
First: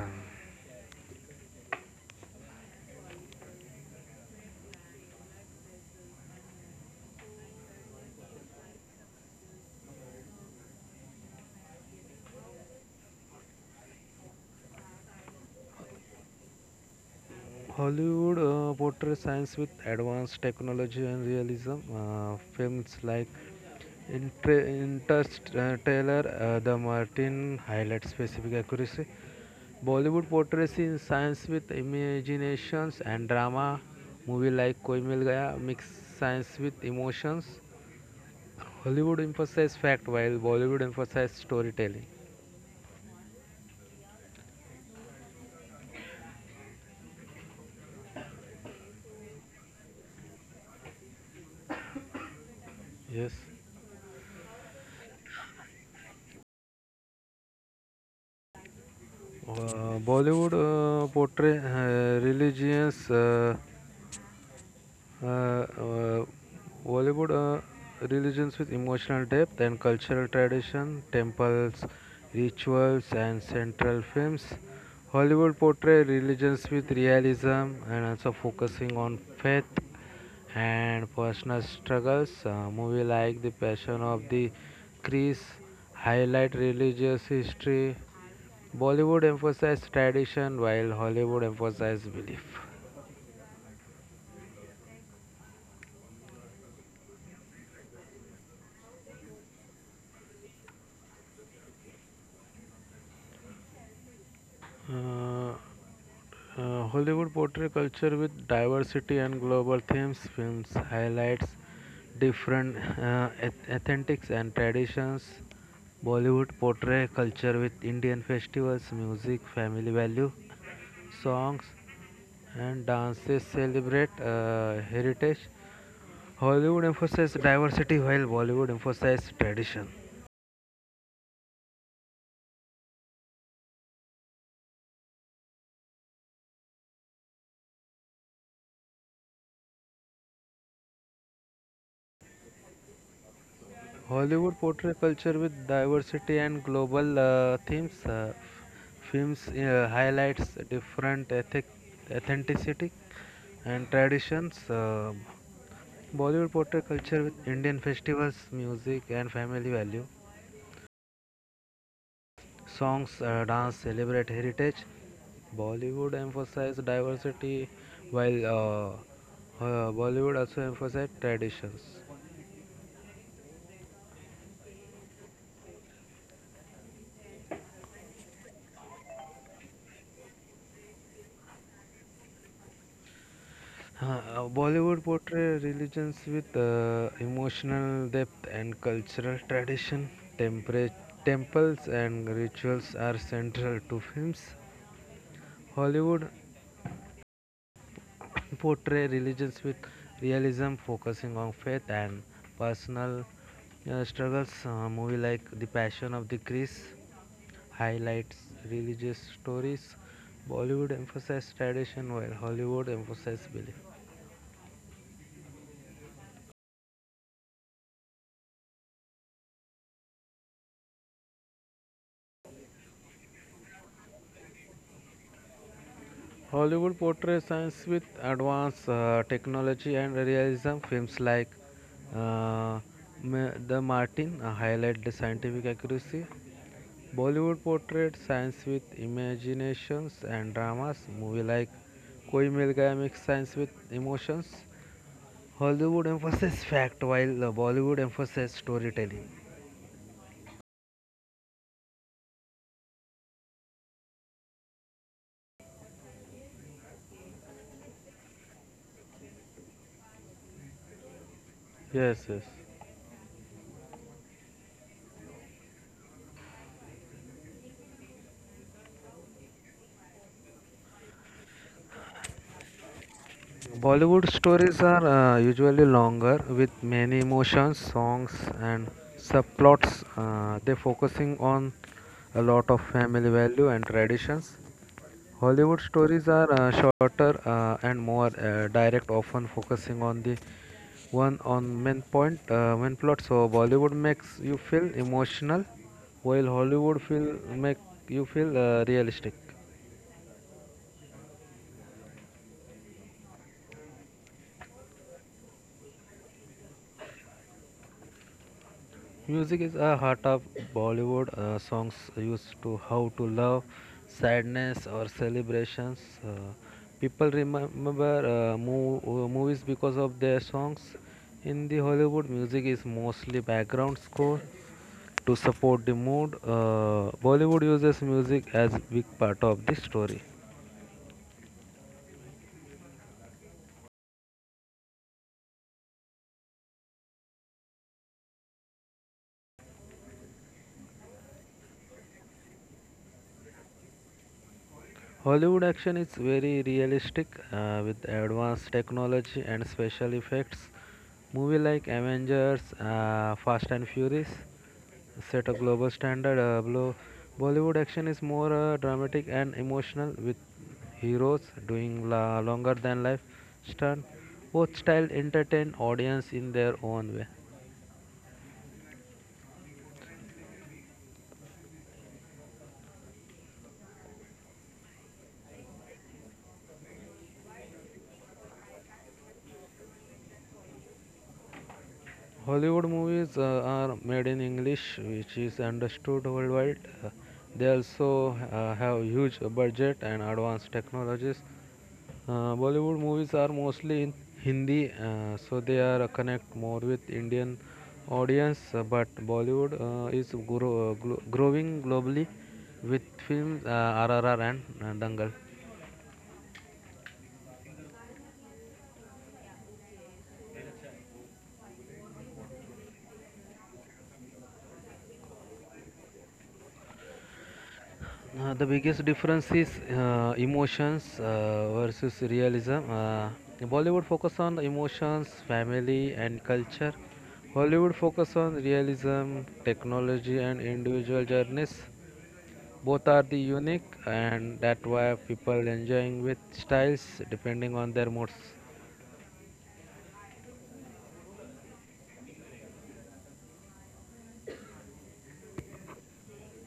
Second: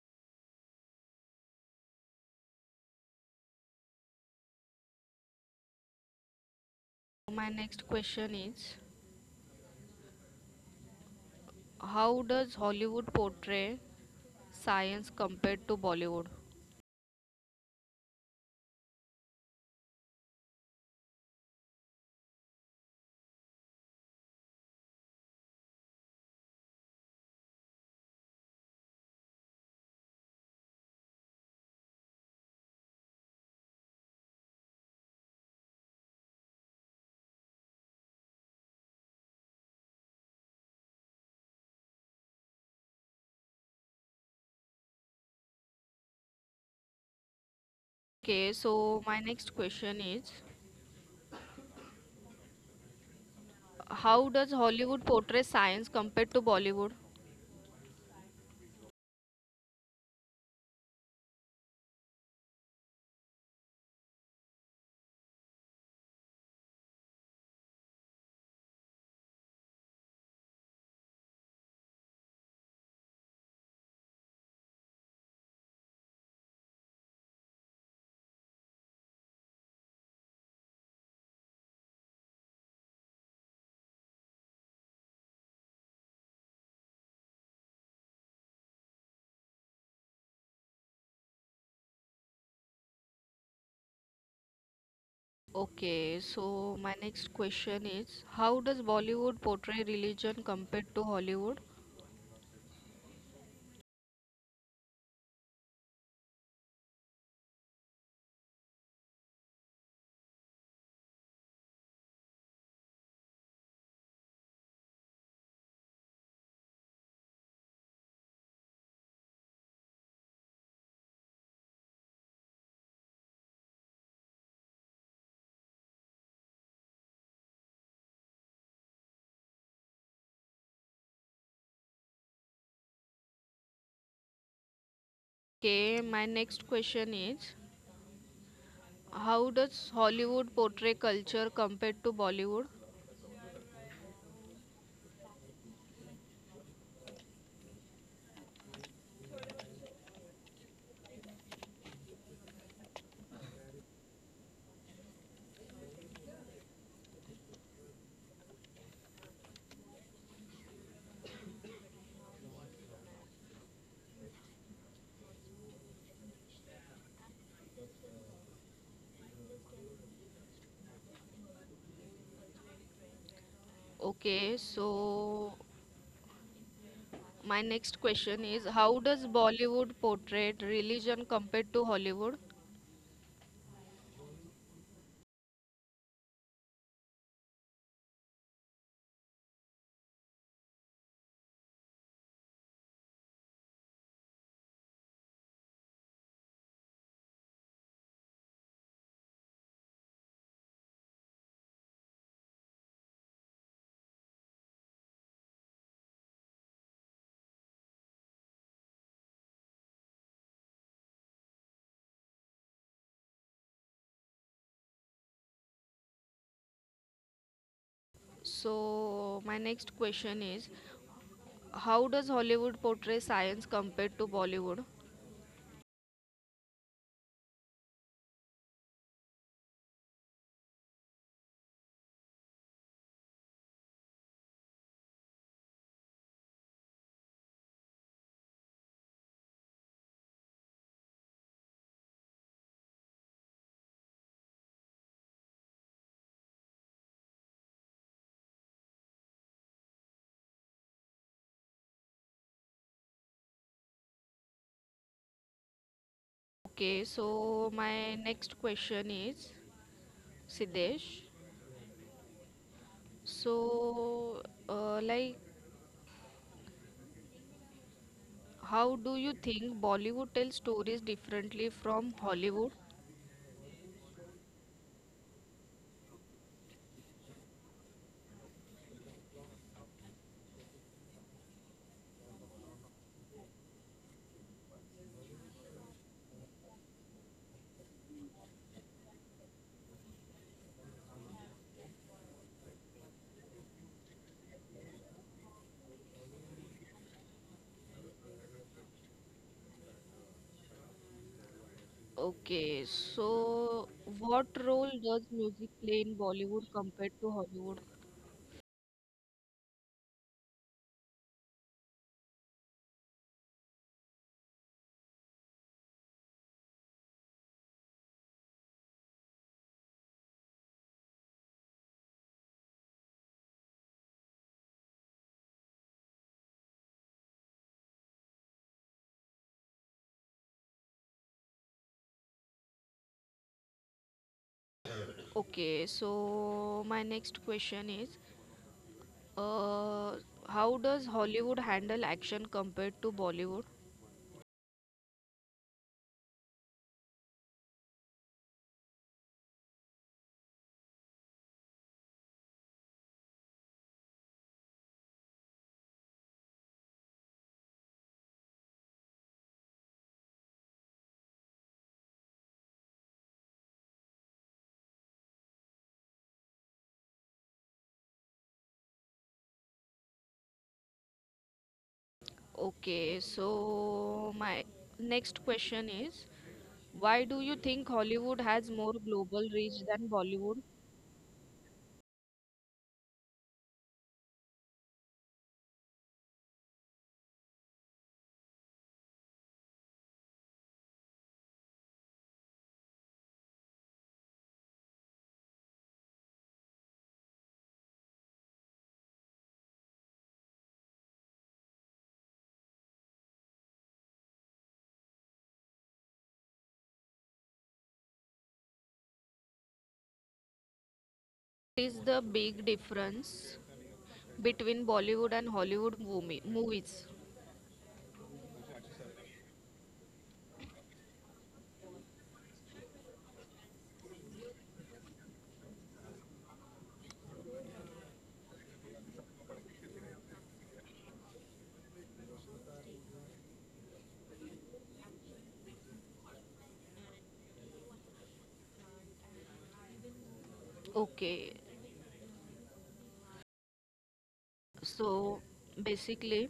Speaker 1: My next question is, how does Hollywood portray science compared to Bollywood?
Speaker 2: Hollywood portrays science with advanced technology and realism. Films like Interstellar, The Martin highlight specific accuracy. Bollywood portrays in science with imaginations and drama. Movie like Koi Mil Gaya mix science with emotions. Hollywood emphasizes fact while Bollywood emphasizes storytelling.
Speaker 1: Okay, so my next question is,
Speaker 2: Yes.
Speaker 1: how does Hollywood portray science compared to Bollywood?
Speaker 2: Bollywood portray religions. Uh, uh, Bollywood religions with emotional depth and cultural tradition, temples, rituals, and central films. Hollywood portray religions with realism and also focusing on faith and personal struggles. Movie like The Passion of the Christ highlight religious history. Bollywood emphasizes tradition while Hollywood emphasizes belief.
Speaker 1: Okay, so my next question is, how does Bollywood portray religion compared to Hollywood?
Speaker 2: Uh, Hollywood portray culture with diversity and global themes. Films highlights different ethnicities and traditions. Bollywood portray culture with Indian festivals, music, family value, songs, and dances celebrate heritage. Hollywood emphasizes diversity while Bollywood emphasizes tradition.
Speaker 1: Okay, my next question is, how does Hollywood portray culture compared to Bollywood?
Speaker 2: Hollywood portray culture with diversity and global themes. Films highlights different ethic, authenticity and traditions. Bollywood portray culture with Indian festivals, music, and family value. Songs, dance celebrate heritage. Bollywood emphasize diversity, while Bollywood also emphasize traditions.
Speaker 1: Okay, so my next question is, how does Bollywood portray religion compared to Hollywood?
Speaker 2: Huh, Bollywood portrays religions with emotional depth and cultural tradition. Tempera- temples and rituals are central to films. Hollywood portrays religions with realism, focusing on faith and personal struggles. A movie like The Passion of the Christ highlights religious stories. Bollywood emphasizes tradition, while Hollywood emphasizes belief.
Speaker 1: So my next question is, how does Hollywood portray science compared to Bollywood?
Speaker 2: Hollywood portrays science with advanced technology and realism. Films like uh, The Martin highlight the scientific accuracy. Bollywood portrays science with imaginations and dramas. Movie like Koi Mil Gaya mix science with emotions. Hollywood emphasizes fact while Bollywood emphasizes storytelling.
Speaker 1: Okay, so my next question is, Siddesh.
Speaker 2: Yes, yes.
Speaker 1: So, like, how do you think Bollywood tells stories differently from Hollywood?
Speaker 2: Bollywood stories are usually longer with many emotions, songs, and subplots. They focusing on a lot of family value and traditions. Hollywood stories are shorter and more direct, often focusing on the one on main point, main plot. So Bollywood makes you feel emotional, while Hollywood feel make you feel realistic.
Speaker 1: Okay, so what role does music play in Bollywood compared to Hollywood?
Speaker 2: Music is a heart of Bollywood. Songs used to how to love, sadness, or celebrations. Uh, People remember movies because of their songs. In the Hollywood, music is mostly background score to support the mood. Bollywood uses music as big part of the story.
Speaker 1: Okay, so my next question is, uh, how does Hollywood handle action compared to Bollywood?
Speaker 2: Hollywood action is very realistic with advanced technology and special effects. Movie like Avengers, Fast and Furious set a global standard. Bollywood action is more dramatic and emotional with heroes doing longer than life stunt. Both style entertain audience in their own way.
Speaker 1: Okay, so my next question is, why do you think Hollywood has more global reach than Bollywood? What
Speaker 2: Hollywood movies are made in English, which is understood worldwide. Uh, they also have huge budget and advanced technologies. Bollywood movies are mostly in Hindi, so they are connect more with Indian audience. But Bollywood growing globally with films RRR and Dangal.
Speaker 1: is the big difference between Bollywood and Hollywood movies?
Speaker 2: The biggest difference is emotions versus realism. Bollywood focus on emotions, family, and culture. Hollywood focus on realism, technology, and individual journeys. Both are the unique, and that's why people enjoying with styles depending on their moods.
Speaker 1: Okay, so basically,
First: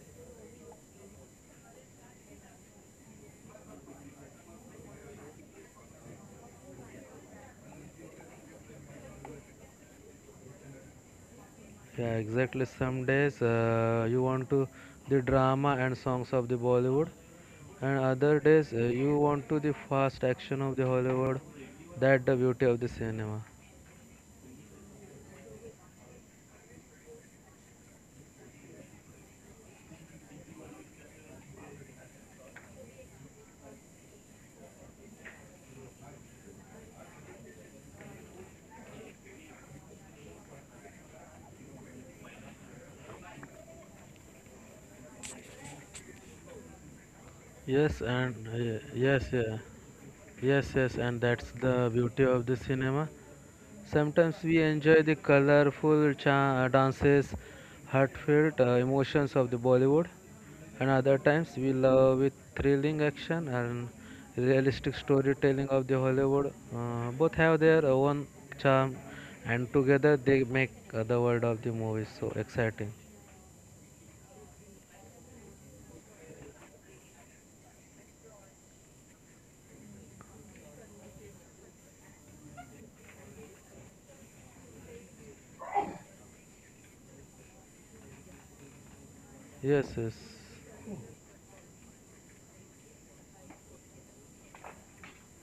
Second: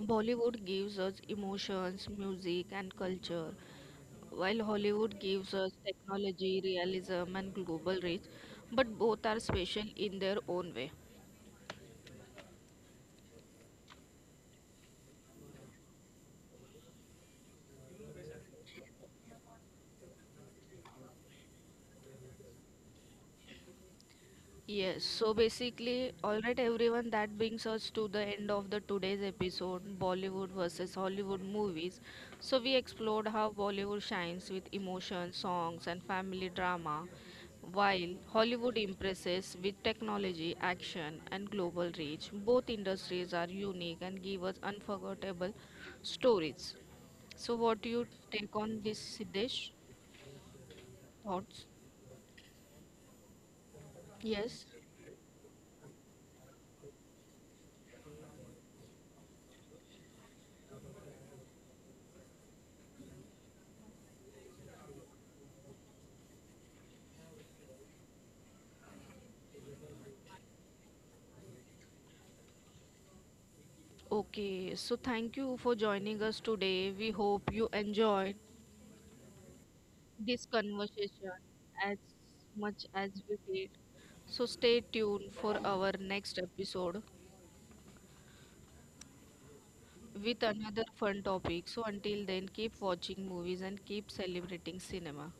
Speaker 1: Bollywood gives us emotions, music, and culture, while Hollywood gives us technology, realism, and global reach, but both are special in their own way.
Speaker 2: Yeah, exactly. Some days you want to the drama and songs of the Bollywood, and other days you want to the fast action of the Hollywood. That the beauty of the cinema.
Speaker 1: Yes, so basically, all right, everyone, that brings us to the end of the today's episode, Bollywood versus Hollywood movies. So we explored how Bollywood shines with emotion, songs, and family drama, while Hollywood impresses with technology, action, and global reach. Both industries are unique and give us unforgettable stories. So, what do
Speaker 2: Yes,
Speaker 1: you
Speaker 2: and
Speaker 1: take on this,
Speaker 2: yes, yeah.
Speaker 1: Siddesh?
Speaker 2: Yes, yes, and that's
Speaker 1: Thoughts?
Speaker 2: the beauty of the cinema. Sometimes we
Speaker 1: Yes.
Speaker 2: enjoy the colorful dances, heartfelt emotions of the Bollywood, and other times we love with thrilling action and realistic storytelling of the Hollywood. Both have their own charm, and together they make the world of the movies so exciting.
Speaker 1: Okay, so thank you for joining us today. We hope you enjoyed this conversation as much as we did. So stay tuned for our next episode
Speaker 2: Yes, yes.
Speaker 1: with another fun topic. So until then, keep watching movies and keep celebrating cinema.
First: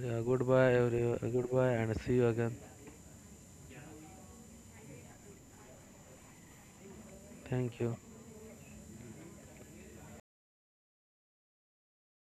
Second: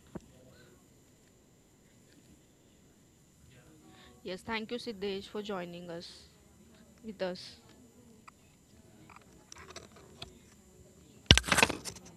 Speaker 2: Yeah, goodbye, everyone. Goodbye, and see you again.
Speaker 1: Yes, thank you, Siddesh, for joining us with us.
Speaker 2: Thank you.